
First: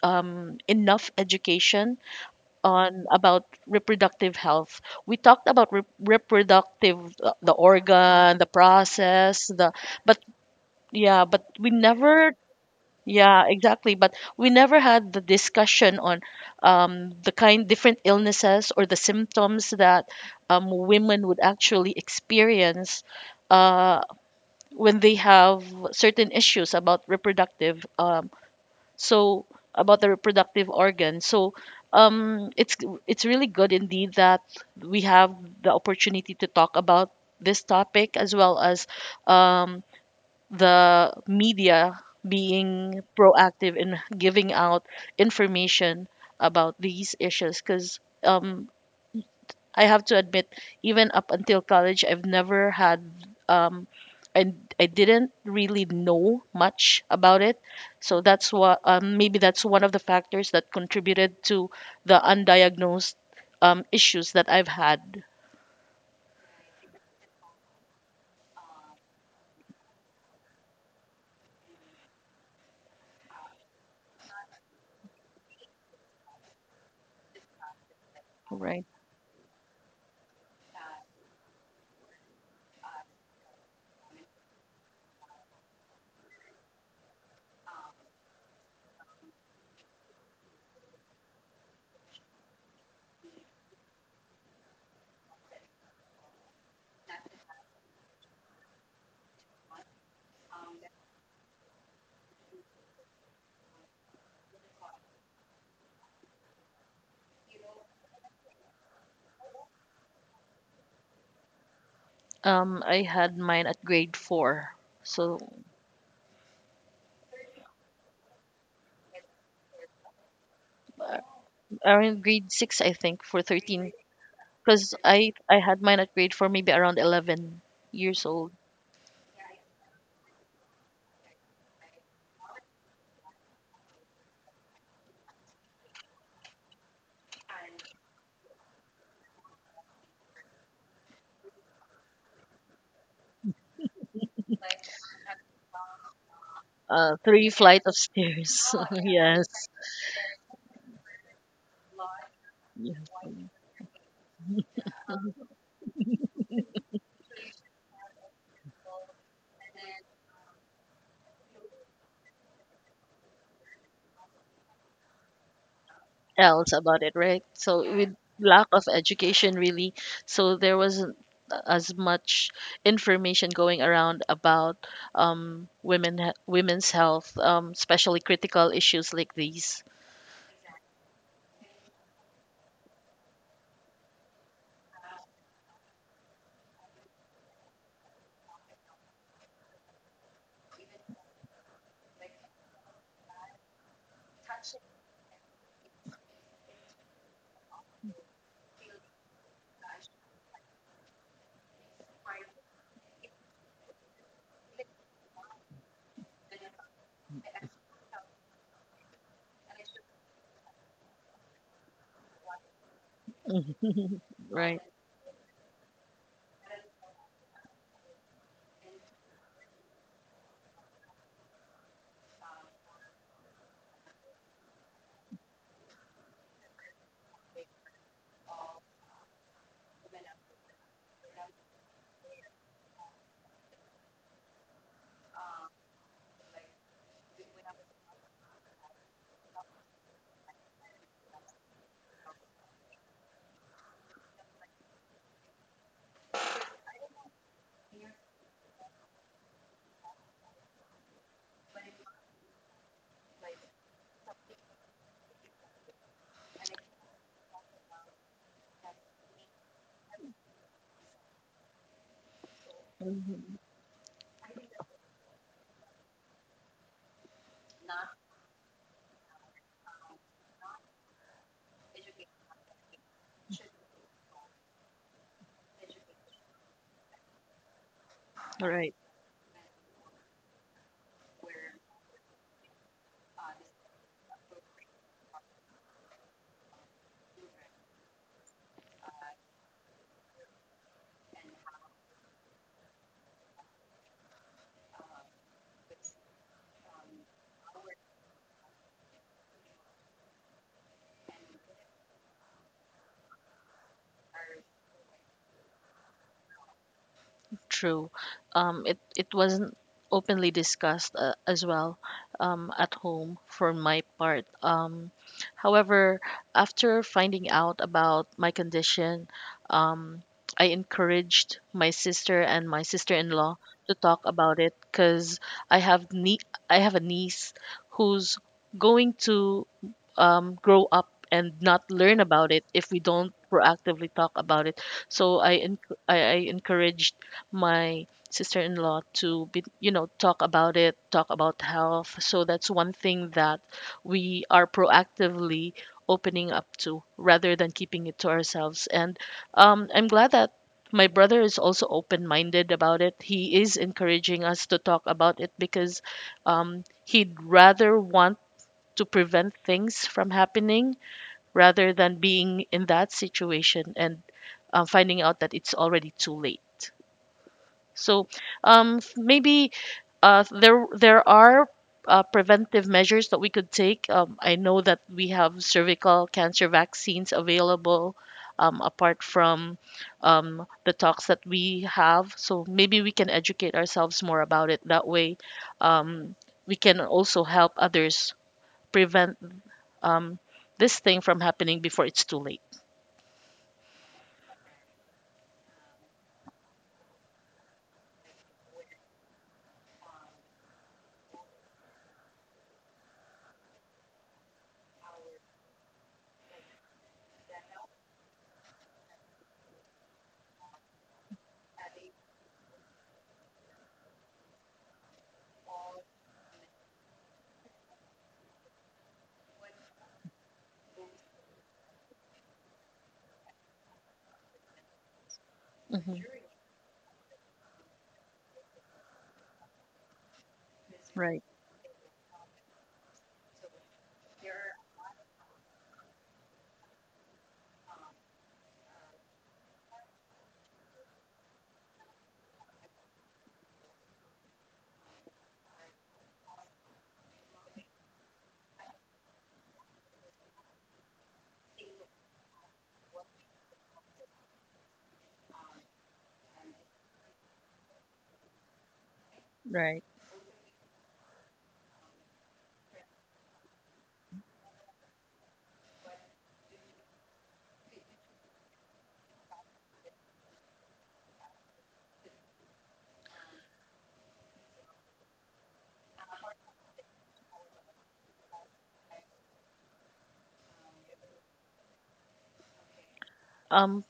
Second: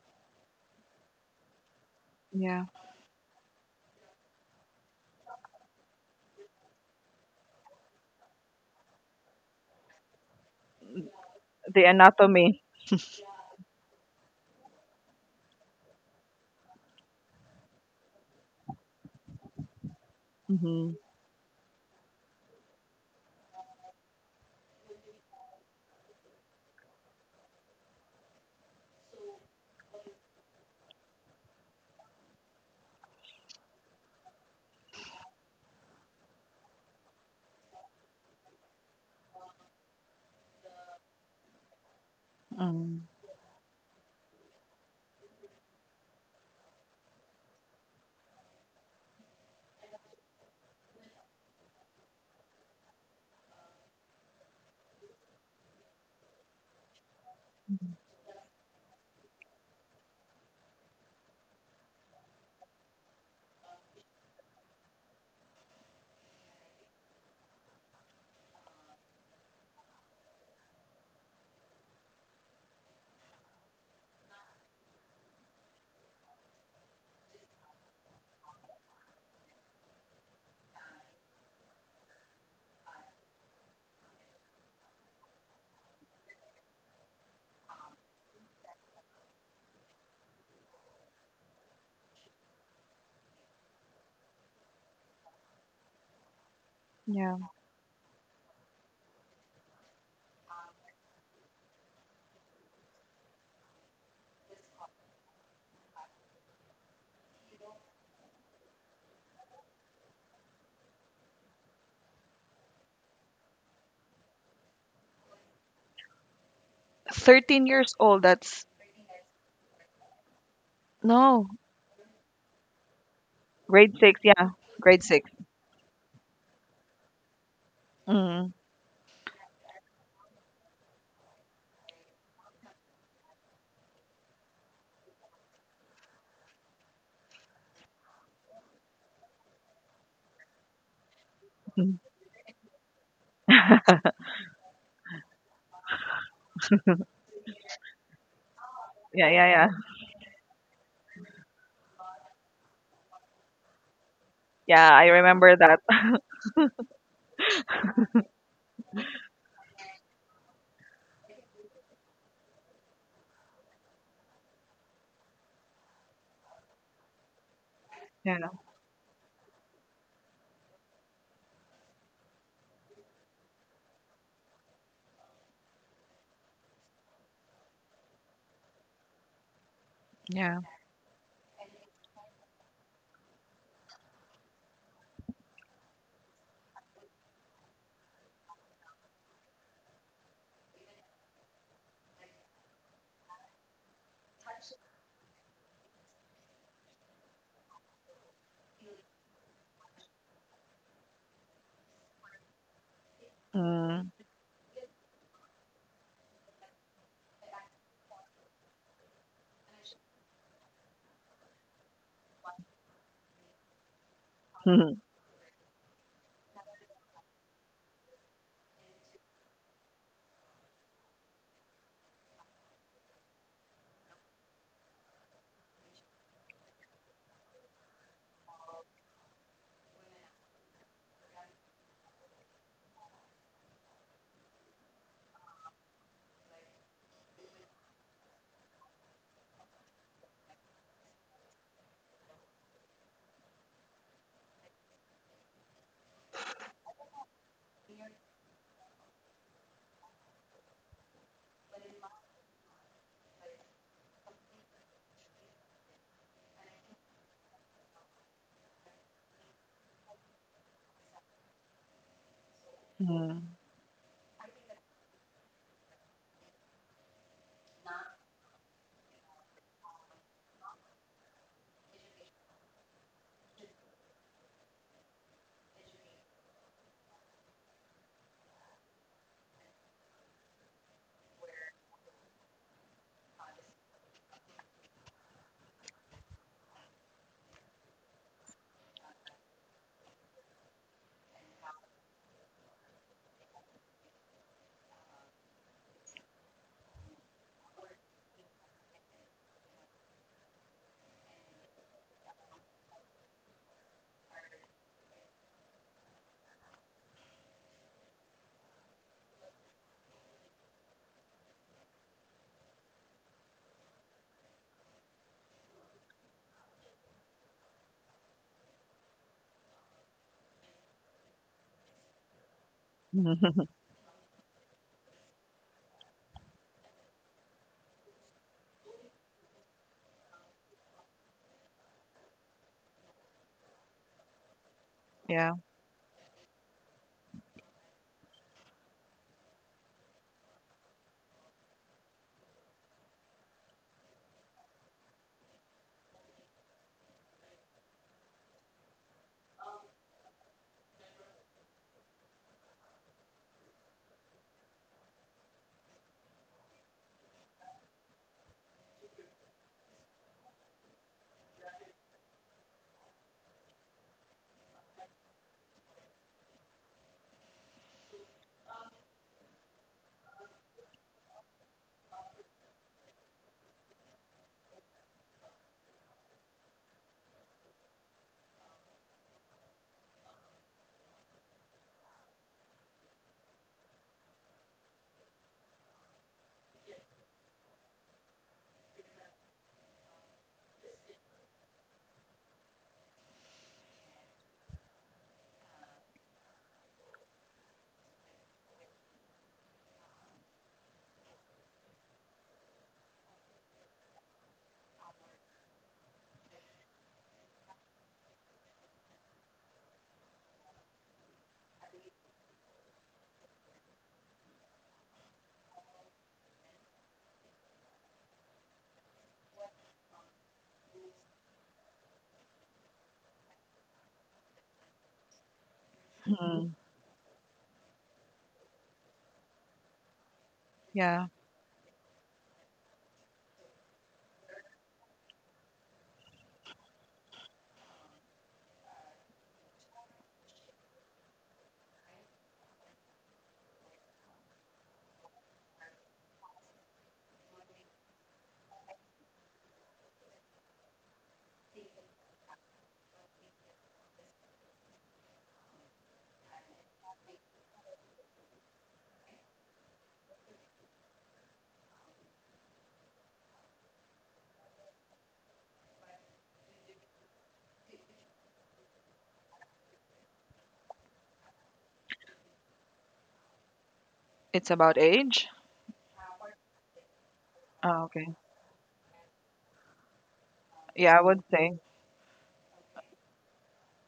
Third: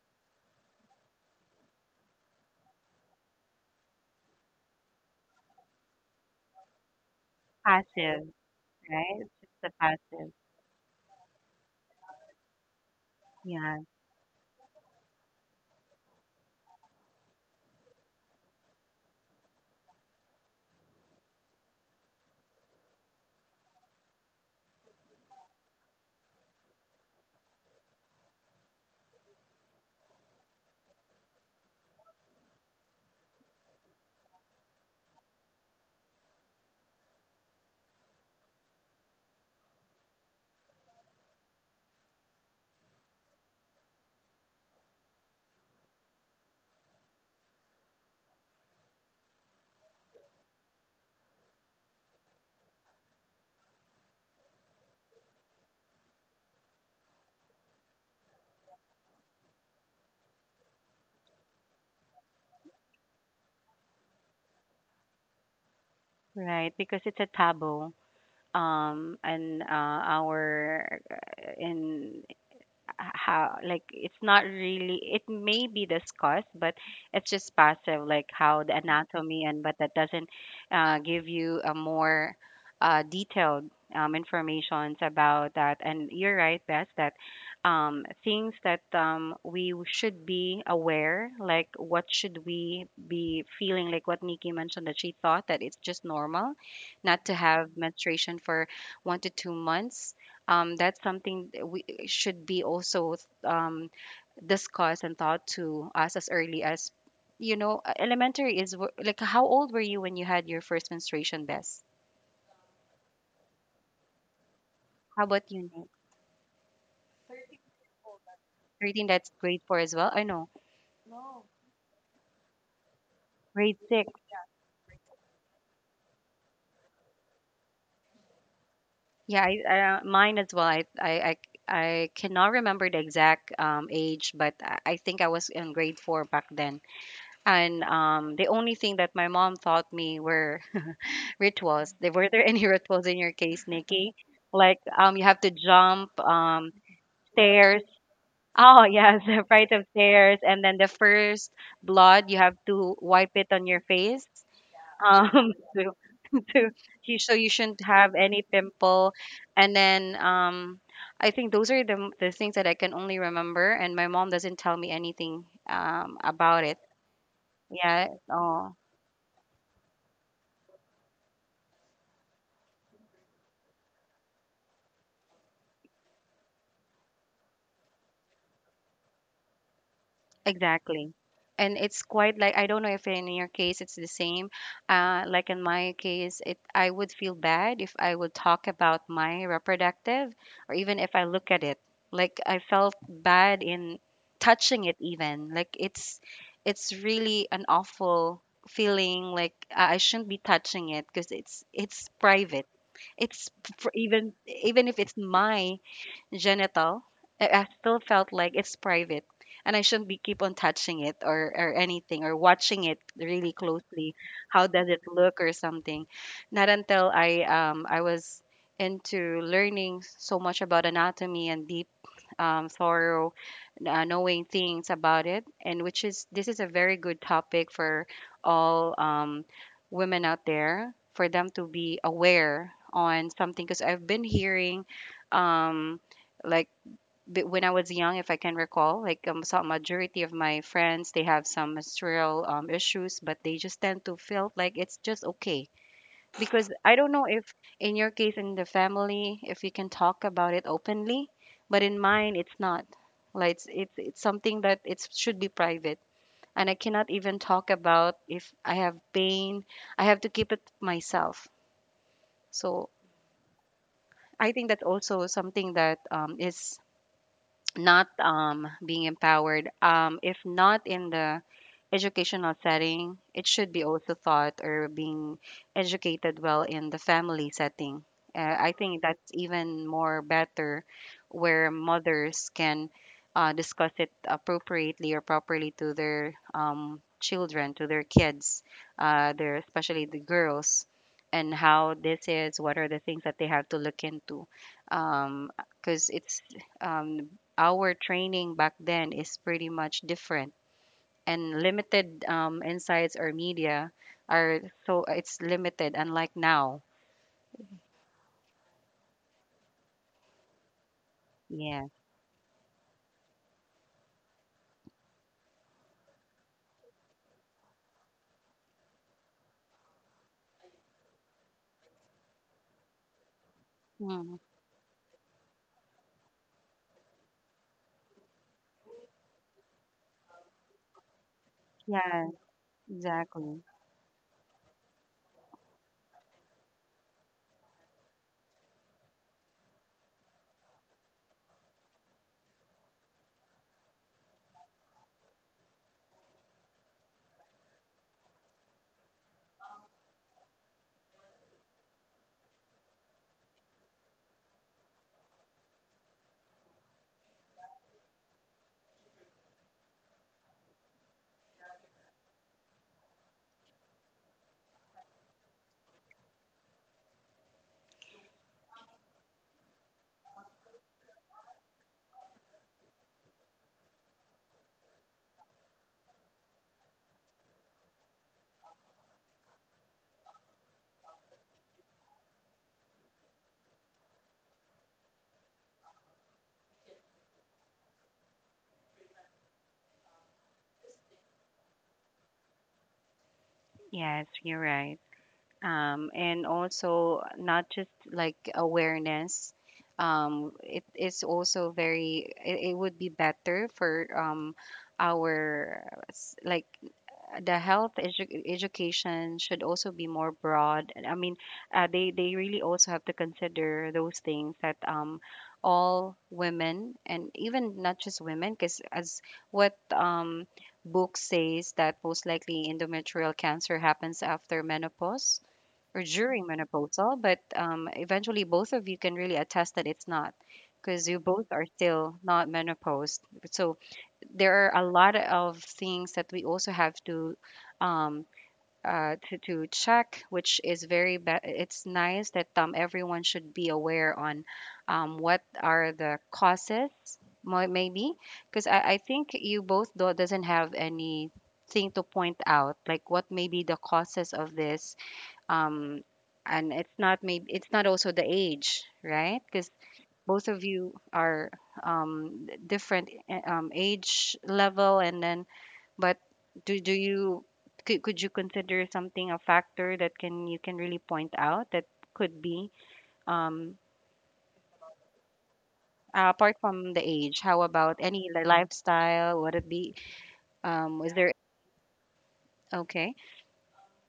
Speaker 2: um, enough education
Speaker 3: Yeah,
Speaker 2: on about reproductive health. We talked about re- reproductive uh, the
Speaker 1: passive,
Speaker 2: organ, the
Speaker 1: right? It's
Speaker 2: process,
Speaker 1: just
Speaker 2: the
Speaker 1: a
Speaker 2: but
Speaker 1: passive.
Speaker 2: yeah, but we
Speaker 3: the
Speaker 2: never,
Speaker 3: anatomy.
Speaker 2: yeah,
Speaker 1: Yeah,
Speaker 2: exactly. But we never had the discussion on um, the kind different illnesses or the symptoms that um,
Speaker 3: Hmm.
Speaker 2: women would actually experience uh, when they have certain issues about reproductive, um, so about the reproductive organ. So um, it's it's really good indeed that we have the opportunity to talk about this topic as well as um, the media
Speaker 3: Mm.
Speaker 2: being proactive in giving out information about these issues, because um, I have to admit, even up until college, I've never had, um, I, I didn't really know much about it. So that's what, um, maybe that's one of the factors that contributed to the undiagnosed um, issues that I've had,
Speaker 1: right. Because it's a taboo. Um, and uh, our uh, in how like it's not really it may be discussed, but it's just passive, like how the
Speaker 2: right?
Speaker 1: anatomy, and but that doesn't uh, give you a more uh, detailed um, informations about that. And you're right, Bess, that um, things that um, we should be aware like what should we be feeling, like what Nikki mentioned, that she thought that it's just normal not to
Speaker 3: Yeah,
Speaker 1: have menstruation for one to two months. Um, that's something that we uh, should be also um, discussed and taught to us as early as, you know, uh, elementary. Is wh- like how old were you when you had your first menstruation, Bess?
Speaker 2: Um, I had mine at grade four.
Speaker 1: How
Speaker 2: So
Speaker 1: about you, Nick?
Speaker 3: thirteen years old. That's
Speaker 1: Do you think that's grade four as well? I know,
Speaker 2: uh,
Speaker 3: no,
Speaker 2: around grade six, I think, for
Speaker 1: grade
Speaker 2: thirteen,
Speaker 3: grade
Speaker 1: six.
Speaker 3: six. Yeah,
Speaker 2: because
Speaker 3: grade six.
Speaker 2: I I had mine at grade four, maybe around eleven years
Speaker 3: Mm-hmm.
Speaker 2: old.
Speaker 1: Yeah, I, uh, mine as well. I, I, I, I cannot remember the exact um, age, but I I think I was in grade four back then. And um, the only thing that my mom taught me were rituals. There- Were there any rituals in your case, Nikki? Like um, you have to jump um
Speaker 2: Uh, three flight
Speaker 1: stairs.
Speaker 2: of stairs.
Speaker 1: Oh yes,
Speaker 3: Yeah,
Speaker 1: the
Speaker 2: yes.
Speaker 3: yeah.
Speaker 1: flight of stairs, and then the first blood, you have
Speaker 2: Yeah.
Speaker 1: to wipe it on your face.
Speaker 3: Yeah, I
Speaker 1: Um,
Speaker 3: remember that.
Speaker 1: to, to you so you shouldn't have any pimple, and then um, I think those are the the things that I can only remember, and my mom doesn't tell me anything um about
Speaker 2: Else
Speaker 1: it.
Speaker 2: about it, right? So
Speaker 1: Yeah.
Speaker 2: with
Speaker 3: Yeah.
Speaker 2: lack
Speaker 1: Oh.
Speaker 2: of education, really, so there wasn't as much information going around about um women he- women's health, um especially critical issues like these,
Speaker 3: Yeah.
Speaker 1: Exactly. And it's quite like I don't know if in your case it's the same. Uh, like in my case, it I would feel bad if I would talk about my reproductive, or even if I look at it. Like I felt bad in touching it even. Like it's it's really an awful feeling. Like I I shouldn't be touching it because it's it's private. It's for
Speaker 3: Mm.
Speaker 1: even even if it's my genital, I, I still felt like it's private and I shouldn't be keep on touching it or, or anything or watching it really closely. How
Speaker 2: right?
Speaker 1: does it look or something? Not until I um I was into learning so much about anatomy and deep um, thorough uh, knowing things about it. And which is this is a very good topic for all um, women out there for them to be aware on something, because I've been hearing um, like b- when I was young, if I can recall, like um, some majority of my friends, they have some menstrual um, issues, but they just tend to feel like it's just okay, because I don't know if in your case in the family, if you can talk about it openly, but in mine it's not. Like it's it's, it's something that it should be private, and I cannot even talk about if I have pain. I have to keep it myself. So
Speaker 3: Mm.
Speaker 2: Mhm.
Speaker 1: I think that's also something that um, is not um, being empowered. Um, if not in the educational setting, it should be also taught or being educated well in the family setting. Uh, I
Speaker 2: Right.
Speaker 1: think that's even more better, where mothers can uh, discuss it appropriately or properly to their um, children, to their kids, uh, their, especially the girls. And how this is, what are the things that they have to look into? Because it's um, our training back then is pretty much different and limited um, insights or media are, so it's limited unlike now.
Speaker 2: True. Um, it it wasn't openly discussed uh, as
Speaker 1: Yeah.
Speaker 2: well um, at home for my part. Um, however, after finding out about my condition, um, I encouraged my sister and my sister-in-law to talk
Speaker 1: mm.
Speaker 2: about it because I have nie- I have a niece who's going to um, grow up and not learn
Speaker 1: Yeah,
Speaker 2: about it if we don't
Speaker 1: exactly.
Speaker 2: proactively talk about it. So
Speaker 3: Yeah.
Speaker 2: I enc- I, I encouraged my sister-in-law to, be, you know, talk about it, talk about health. So that's one thing that we are proactively opening up to, rather than keeping it to ourselves, and um, i'm glad that my brother is also open-minded about it. He is encouraging us to talk about it because um, he'd rather want to prevent things from happening rather than being in that situation and uh, finding out that it's already too late. So um, f- maybe uh, there there are uh, preventive measures that we could take. Um, I know that we have cervical cancer vaccines available. Um, apart from um, the talks that we have, so maybe we can educate ourselves more about it. That way, um, we can also help others prevent um, this thing from happening before it's too late.
Speaker 1: Yes, you're right. Um, and also not just like awareness, um, it is also very, it, it would be better for um, our s- like the health edu- education should also be more broad. I mean, uh, they they really also have to consider those things that um, all women and even not just women, because as what um, book says, that most likely endometrial cancer happens after menopause or
Speaker 2: Mhm.
Speaker 1: during
Speaker 3: Mm.
Speaker 1: menopausal, but um, eventually both of you can really attest that it's not, because you
Speaker 3: Yeah.
Speaker 2: Right,
Speaker 1: both are still not menopaused. So there are a lot of things that we also have to um, uh, to, to check, which is very be- it's nice that um, everyone should be aware on um, what are the causes mo- maybe because I, I think you both do- doesn't have anything to point out like what may be the causes of this um and it's not maybe it's not also the age, right? Because
Speaker 2: right.
Speaker 1: both of you are um d- different uh, um, age level, and then but do do you could, could you consider something a factor that can you can really point out that could be um
Speaker 3: It's about age?
Speaker 1: uh, apart from the age. How about
Speaker 3: Oh,
Speaker 1: any
Speaker 3: okay.
Speaker 1: li- lifestyle would it be? Um was
Speaker 3: Yeah, I
Speaker 1: there
Speaker 3: would say.
Speaker 1: Okay.
Speaker 2: Um,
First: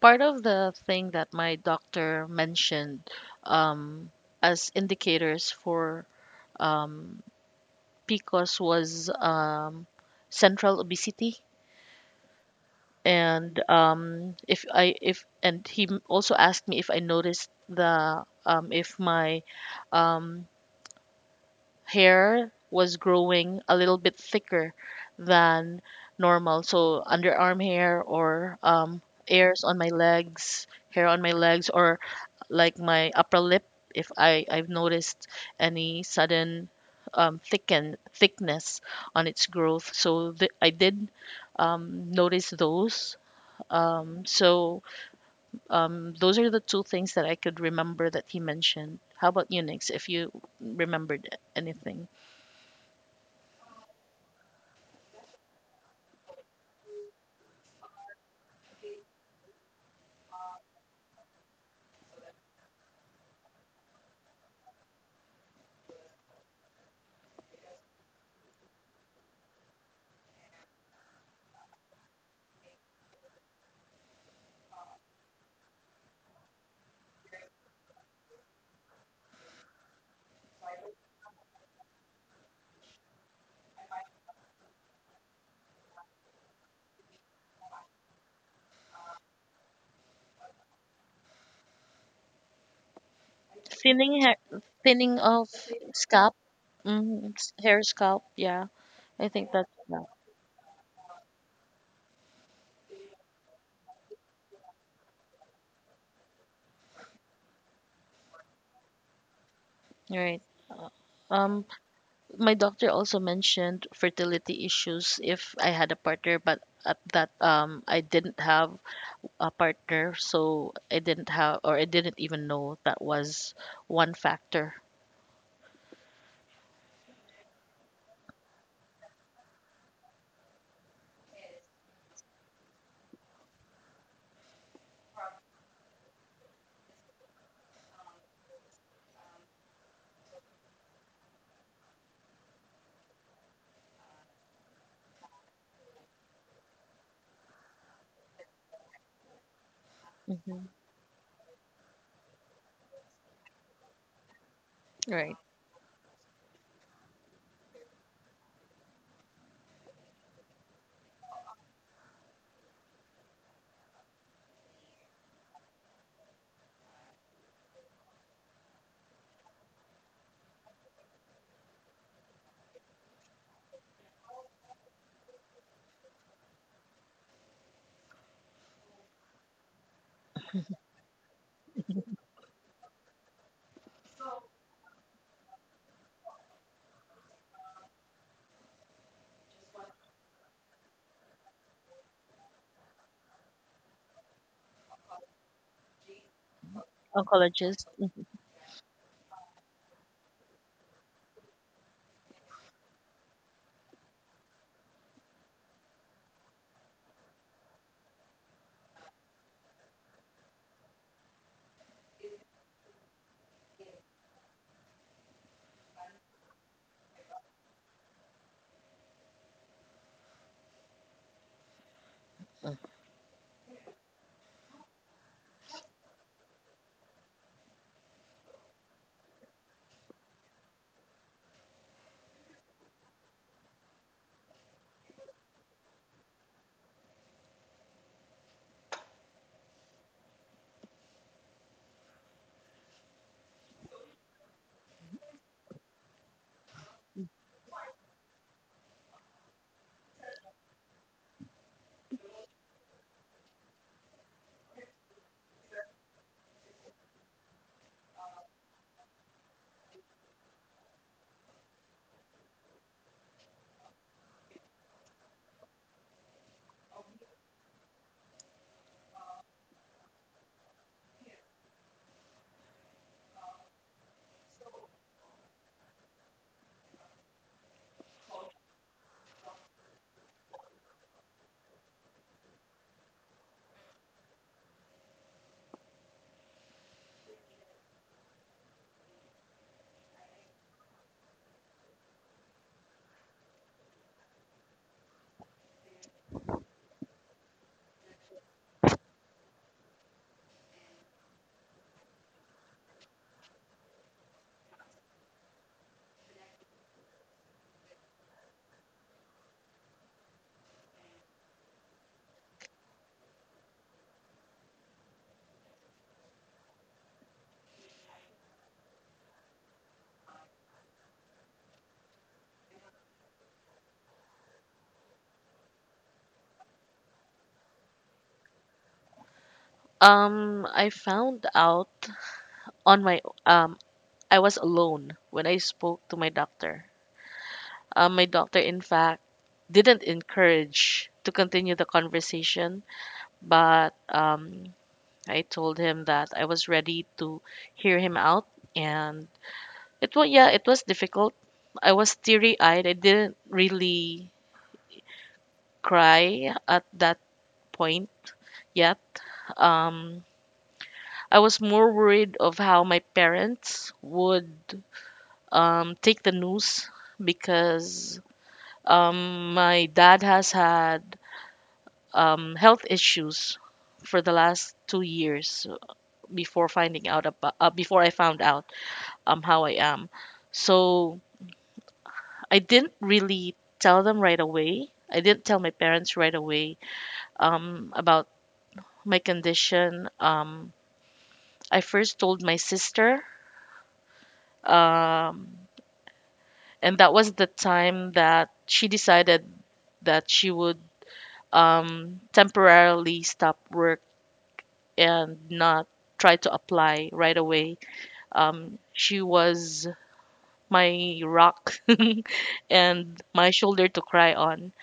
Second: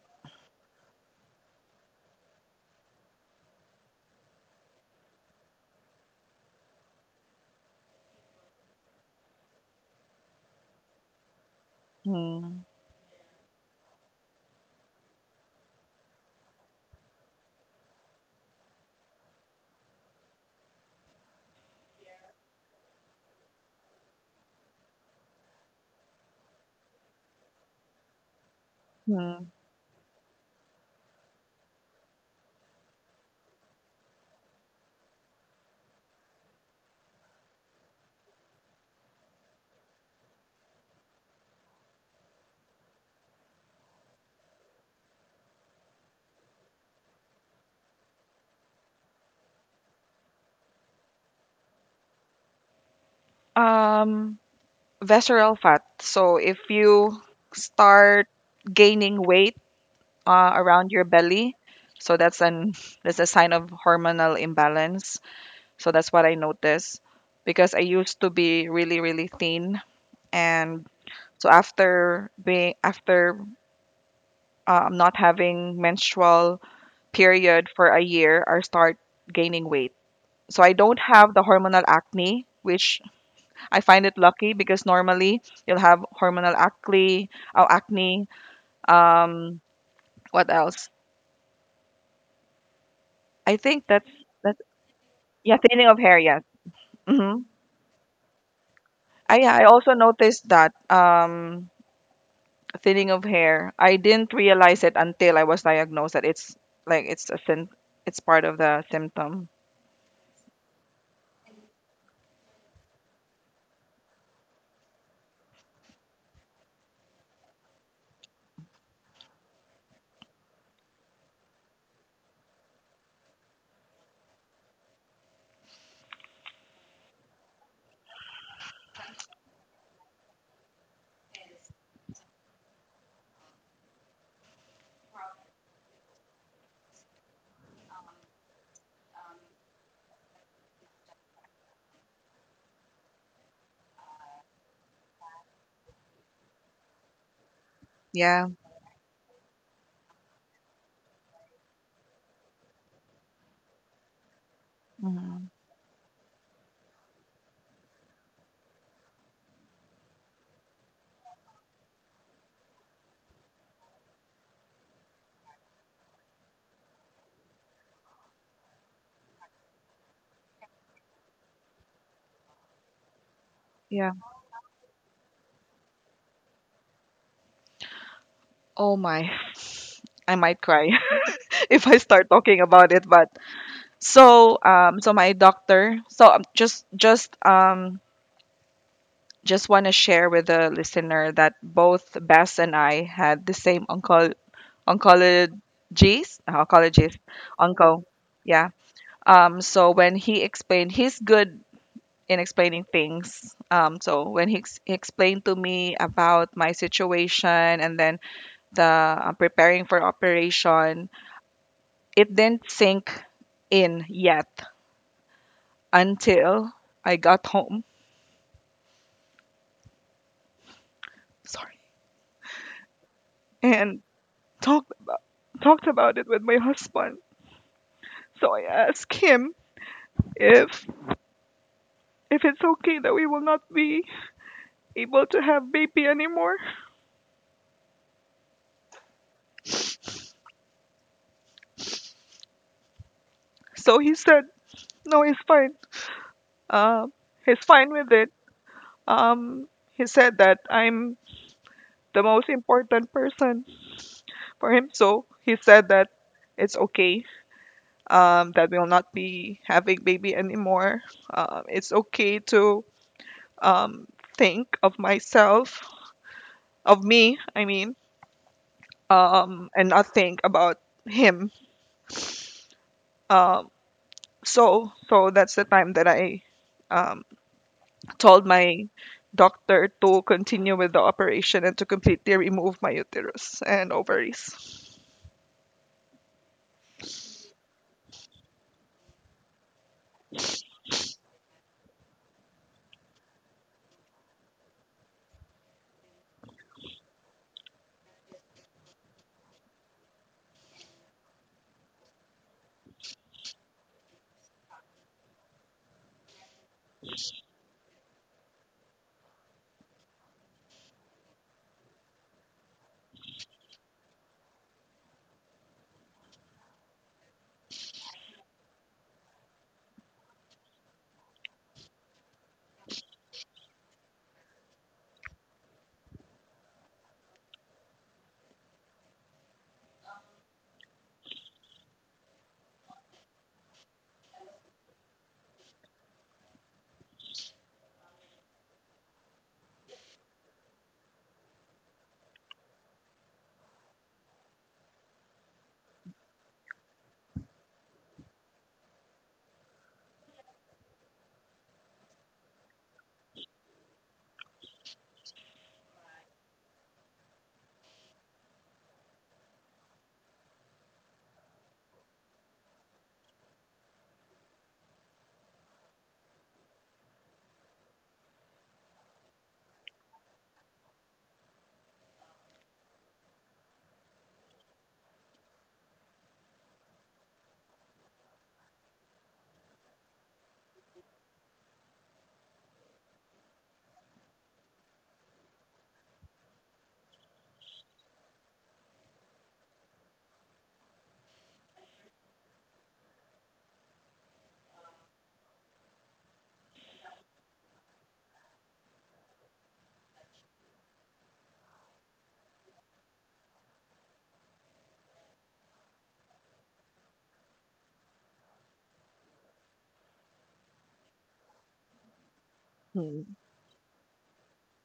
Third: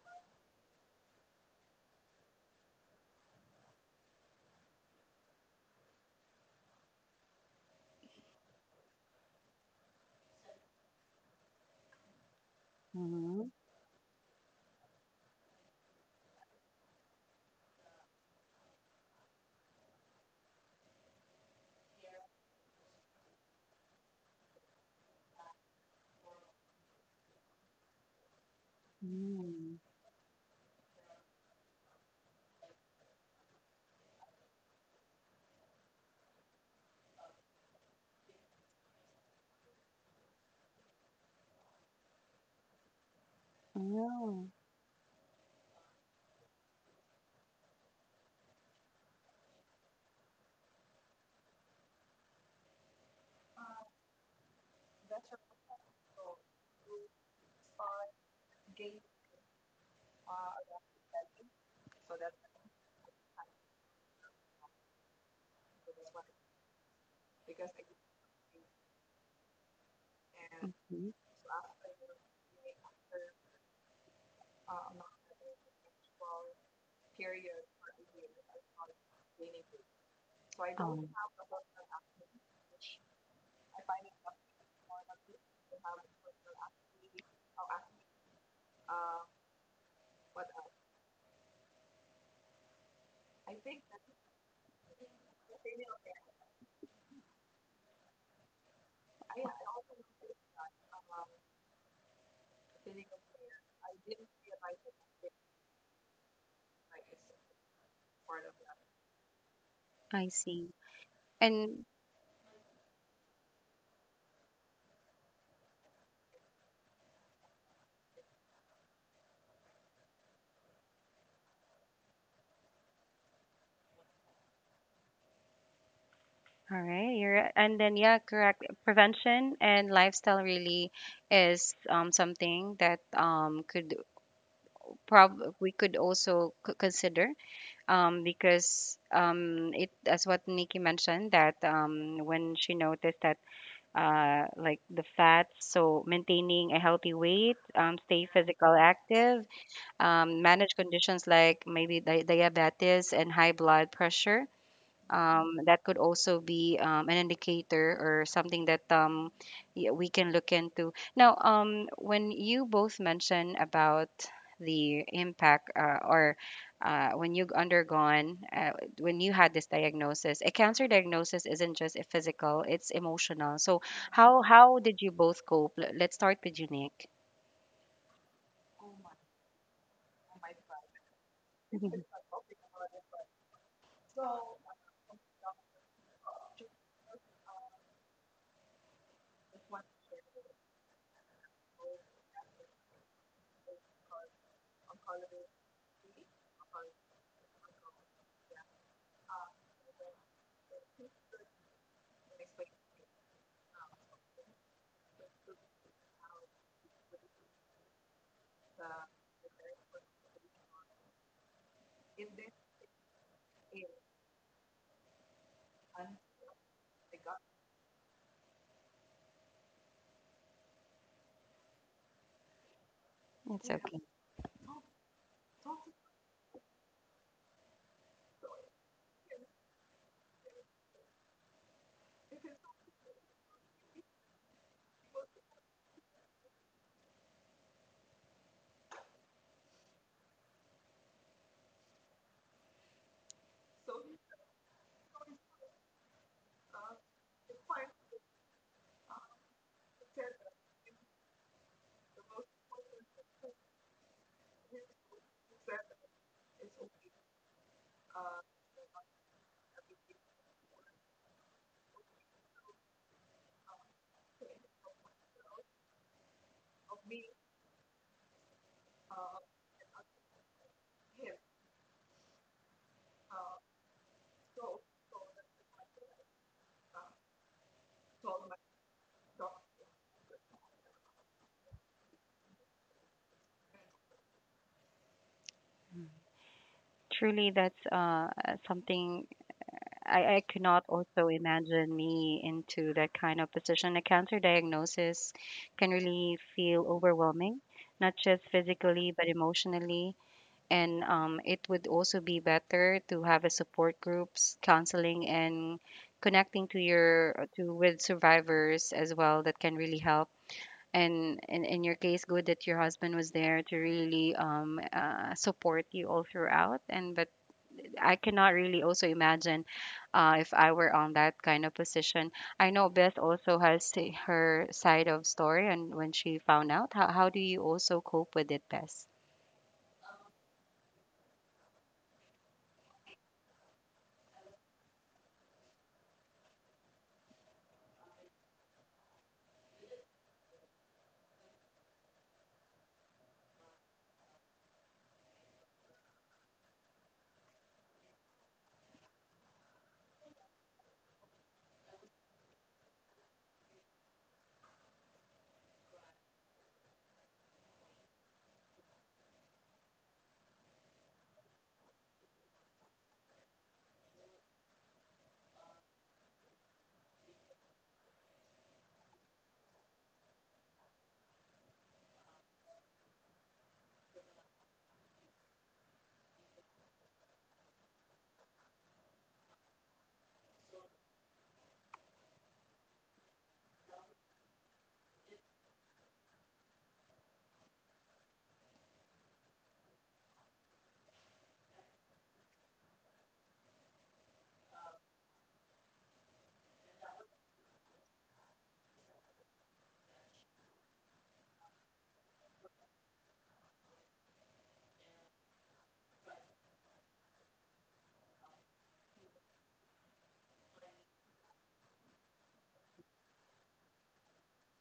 Speaker 2: Part of the thing that my doctor mentioned um, as indicators for um, P C O S was um, central obesity,
Speaker 3: Mm.
Speaker 1: Mm-hmm.
Speaker 2: and um, if I if and he m- also asked me if I noticed the um, if my um, hair was growing a little bit thicker than normal. So underarm hair, or um,
Speaker 3: Mm.
Speaker 2: hairs
Speaker 1: Mm.
Speaker 2: on my legs, hair on my legs, or like my upper lip. If I I've noticed any sudden um, thicken thickness on its growth. So th- I did um, notice those. Um,
Speaker 1: Oh.
Speaker 2: so um, those are the two things that I could remember that he mentioned. How about you, Nix? If you remembered anything.
Speaker 3: Um, visceral fat. So if you start gaining weight uh, around your belly, so that's an that's a sign of hormonal imbalance. So that's what I noticed, because I used to be really really thin, and
Speaker 1: Mhm.
Speaker 3: so after being after um, not having menstrual period for a year or start gaining weight. So I don't
Speaker 1: Oh,
Speaker 3: have the hormonal acne, which I find it lucky, because normally you'll have hormonal acne, oh, acne. Um, what else? I think that's
Speaker 2: Thinning hair,
Speaker 3: that's
Speaker 2: thinning of
Speaker 3: yeah, thinning of hair.
Speaker 2: scalp,
Speaker 3: Yes.
Speaker 2: mm,
Speaker 3: Mm-hmm.
Speaker 2: hair scalp. Yeah, I
Speaker 3: I
Speaker 2: think
Speaker 3: I
Speaker 2: that's
Speaker 3: also
Speaker 2: that.
Speaker 3: noticed that, um, thinning of hair. I didn't realize it until I was diagnosed that it's like it's a sym- it's part of the symptom.
Speaker 1: I
Speaker 2: Right.
Speaker 1: see.
Speaker 2: Uh, Um,
Speaker 1: And
Speaker 2: my doctor also mentioned fertility issues if I had a partner, but at that um, I didn't have a partner, so I didn't have, or I didn't even know that was one factor.
Speaker 1: all right, you're, and then, yeah, correct. Prevention and lifestyle really is um, something that um, could prob we could also c- consider, um, because um, it, as what Nikki mentioned, that um, when she noticed that uh, like the fats, so maintaining a healthy weight, um, stay
Speaker 3: Yeah.
Speaker 1: physical active, um,
Speaker 2: Hmm.
Speaker 1: manage conditions like maybe di- diabetes and high blood pressure,
Speaker 2: Right.
Speaker 3: Hmm.
Speaker 1: um, that could also be um, an indicator or something that um, y- we can look into. Now, um, when you both mentioned about the impact uh, or uh, when you've undergone, uh, when you had this diagnosis, a cancer diagnosis isn't just a physical, it's emotional. So,
Speaker 3: Yeah.
Speaker 1: how, how did you both cope? Let- Let's start with you, Nick.
Speaker 3: Oh my, I might cry if I start talking about it. But so, um, so my doctor. So um, just, just, um, just want to share with the listener that both Bess and I had the same onco oncologist, oncologist,
Speaker 2: Oncologist.
Speaker 3: onco.
Speaker 2: Mm-hmm.
Speaker 3: Yeah. Um. So when he explained, he's good in explaining things. Um. So when he, ex- he explained to me about my situation, and then the uh, preparing for operation. It didn't sink in yet until I got home. Sorry.
Speaker 1: It's okay.
Speaker 3: And talked about talked about it with my husband. So I asked him if if it's okay that we will not be able to have baby anymore. So he said, "No, he's fine. Uh, he's fine with it." Um, he said that I'm the most important person for him. So he said that it's okay, um, that will not be having baby anymore. Um, it's okay to um, think of myself, of me, I mean, um, and not think about him. Um, so, so that's the time that I um, told my doctor to continue with the operation, and to completely remove my uterus and ovaries.
Speaker 1: Truly, that's uh, something I, I could not also imagine me into that kind of position. A cancer diagnosis can really feel overwhelming, not just physically, but emotionally. And um, it would also be better to have a support groups, counseling, and connecting to your uh, to with survivors as well. That can really help. And in, in your case, good that your husband was there to really um, uh, support you all throughout. And but I cannot really also imagine uh, if I were on that kind of position. I know Beth also has a- her side of story, and when she found out, how, how do you also cope with it, Beth?
Speaker 2: Um, I found out on my um, I was alone when I spoke to my doctor. Uh, my doctor, in fact, didn't encourage to continue the conversation, but um, I told him that I was ready to hear him out, and it was, yeah, it was difficult. I was teary-eyed. I didn't really cry at that point yet. Um, I was more worried of how my parents would um, take the news because um, my dad has had um, health issues for the last two years before finding out about uh, before I found out um, how I am. So I didn't really tell them right away. I didn't tell my parents right away um, about my condition. Um, I first told my sister, um, and that was the time that she decided that she would um, temporarily stop work and not try to apply right away. Um, she was my rock and
Speaker 3: Mm,
Speaker 2: my shoulder to cry on.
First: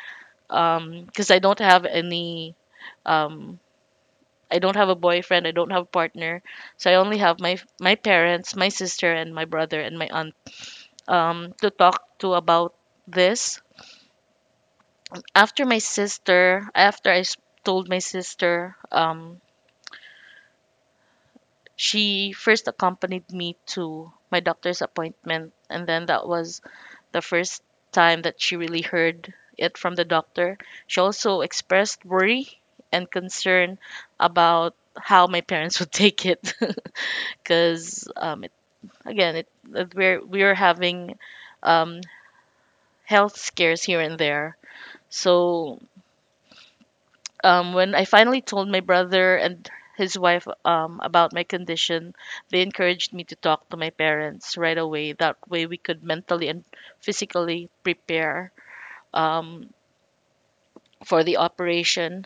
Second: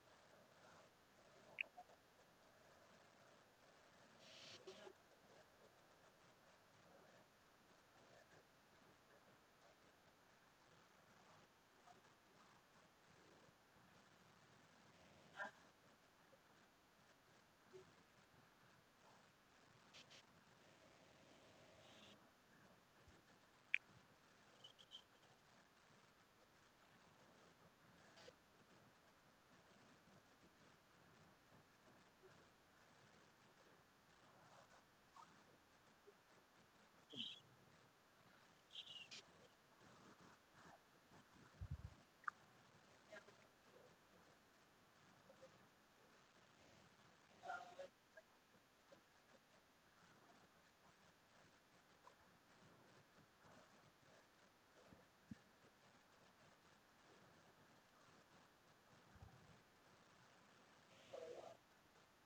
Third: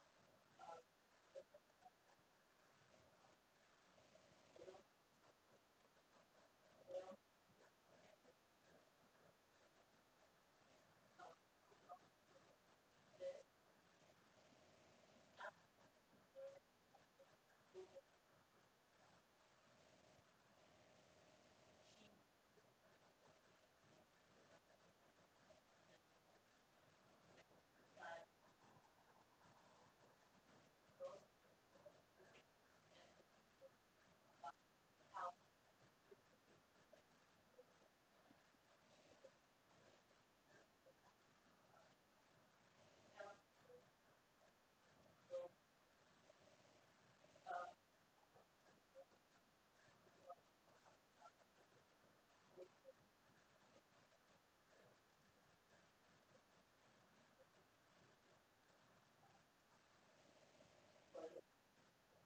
Speaker 2: Um, because I don't have any, um, I don't have a boyfriend, I don't have a partner, so I only have my my parents, my sister, and my brother and my aunt. Um, to talk to about this, after my sister, after I s- told my sister, um, she first accompanied me to my doctor's appointment, and then that was the first time that she really heard it from the doctor. She also expressed worry and concern about how my parents would take it, because um, it, again, it, that we're we're having um, health scares here and there. So um, when I finally told my brother and his wife um, about my condition, they encouraged me to talk to my parents right away. That way, we could mentally and physically prepare um, for the operation,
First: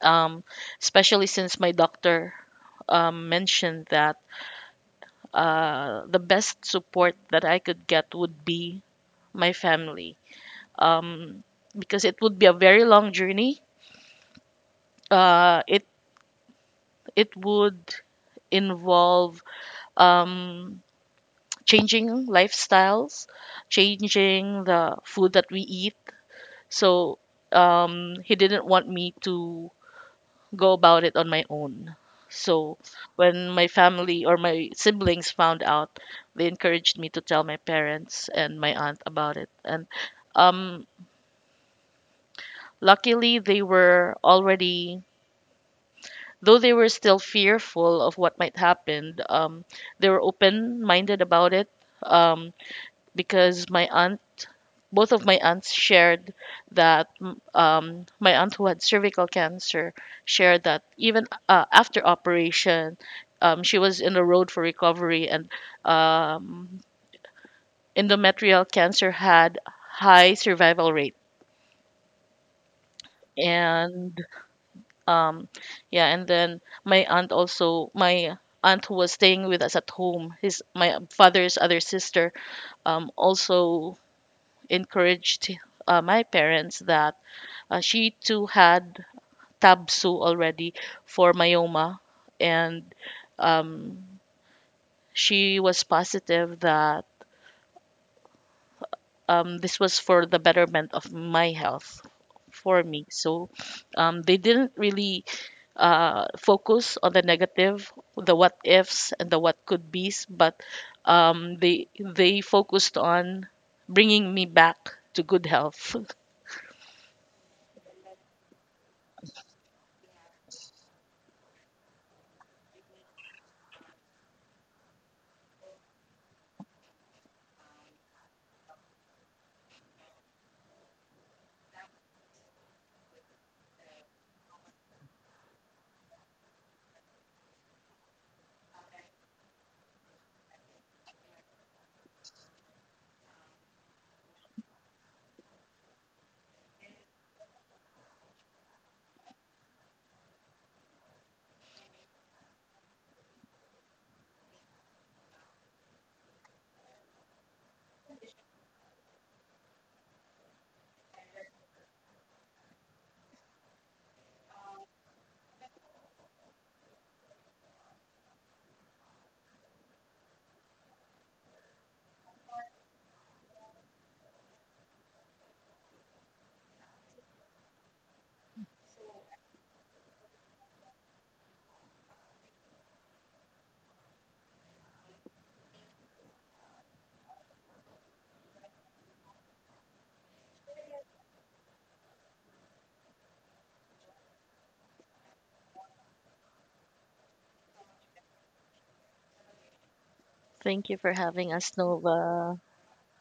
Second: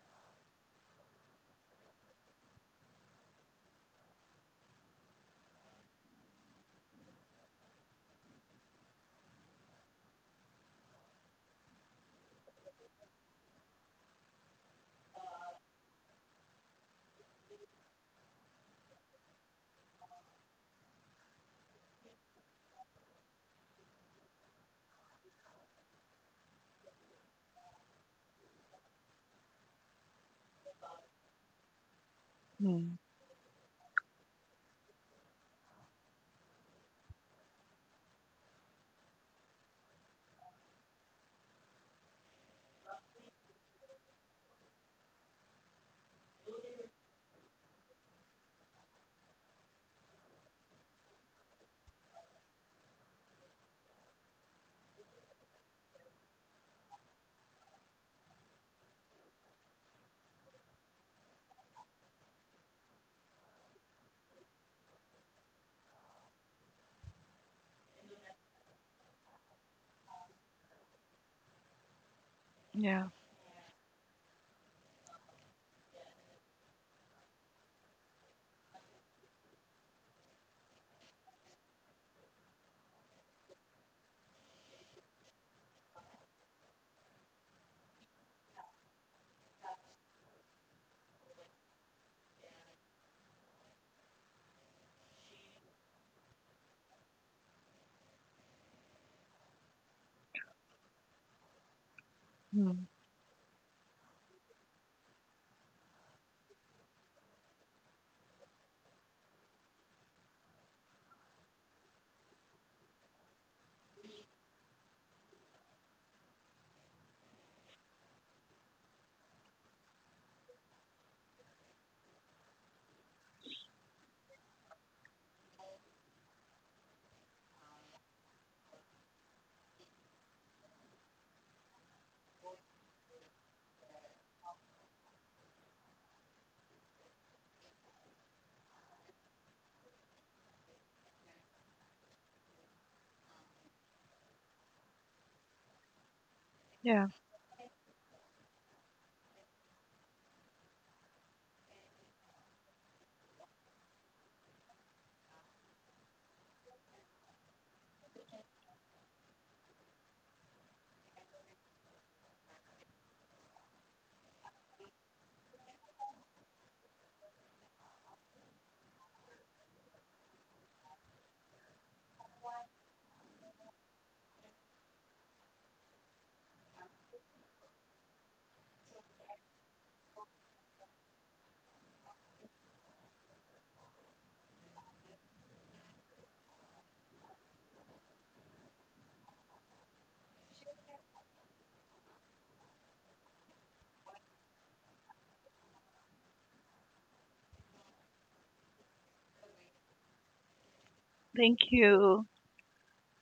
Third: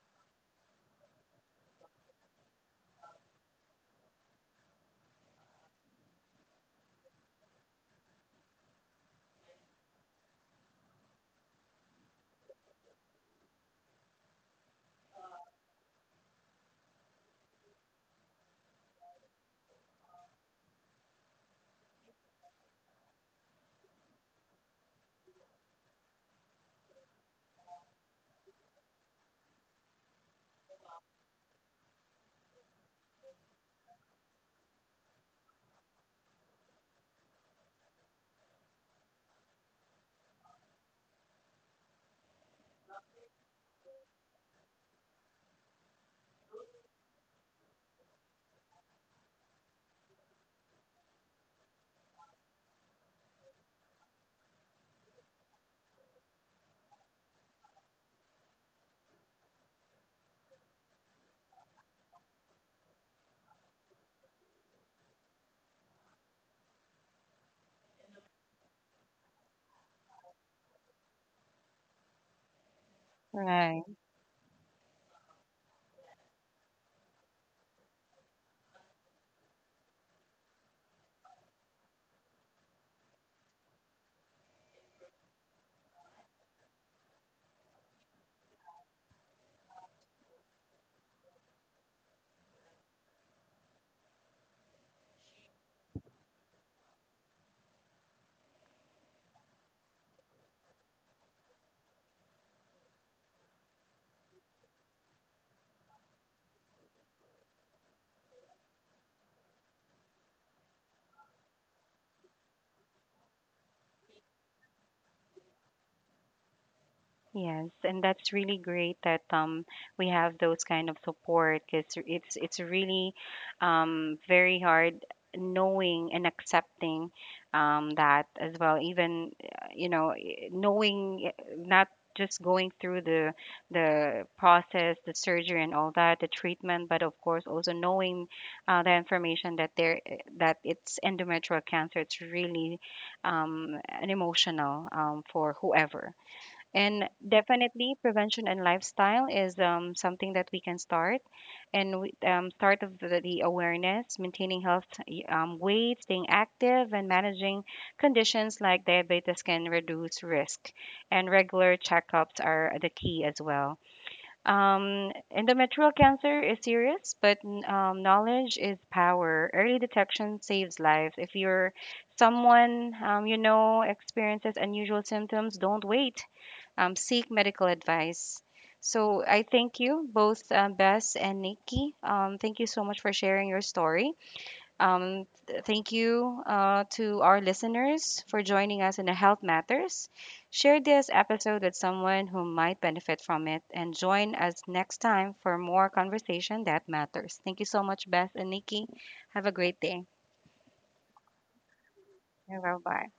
Speaker 2: um, especially since my doctor um, mentioned that uh, the best support that I could get would be my family. Um, because it would be a very long journey. Uh, it it would involve um, changing lifestyles, changing the food that we eat. So um, he didn't want me to go about it on my own. So
Speaker 3: mm.
Speaker 2: when my family or my siblings found out, they encouraged me to tell my parents and my aunt about it. And um, luckily, they were already, though they were still fearful of what might happen, um, they were open minded about it um, because my aunt, both of my aunts shared that, mm, um, my aunt who had cervical cancer shared that even uh, after operation, um, she was in the road for recovery, and um, endometrial cancer had high survival rate,
Speaker 3: Yeah.
Speaker 2: and um, yeah, and then my aunt, also my aunt who was staying with us at home, his my father's other sister, um, also encouraged uh, my parents that uh, she too had Tabsu already for myoma, and um, she was positive that um, this was for the betterment of my health for
Speaker 3: Mm.
Speaker 2: me. So um, they didn't really uh, focus on the negative, the what ifs and the what could be's, but um, they they focused on bringing me back to good health.
Speaker 1: Yes, and that's really great that um we have those kind of support, because it's it's really um very hard knowing and accepting um that as well, even uh, you know i- knowing, uh, not just going through the the process, the surgery and all that, the treatment, but of course also knowing uh, the information that there eh, that it's endometrial cancer, it's really um an emotional um for whoever.
Speaker 3: Yeah.
Speaker 1: And definitely, prevention and lifestyle is um, something that we can start, and we, um, start of the, the awareness, maintaining health, y- um, weight, staying active, and managing conditions like diabetes can reduce risk. And regular checkups are the key as well. Um, endometrial cancer is serious, but um, knowledge is power. Early detection saves lives. If you're someone um, you know, experiences unusual symptoms, don't wait, um, seek medical advice. So I thank you both, um, Bess and Nikki. Um, thank you so much for sharing your story. Um, th- thank you uh, to our listeners for joining us in the Health Matters. Share this episode with someone who might benefit from it, and join us next time for more conversation that matters. Thank you so much, Beth and Nikki. Have a great day.
Speaker 2: Thank you for having
Speaker 3: Thank
Speaker 2: us,
Speaker 3: you.
Speaker 2: Nova.
Speaker 1: Bye bye.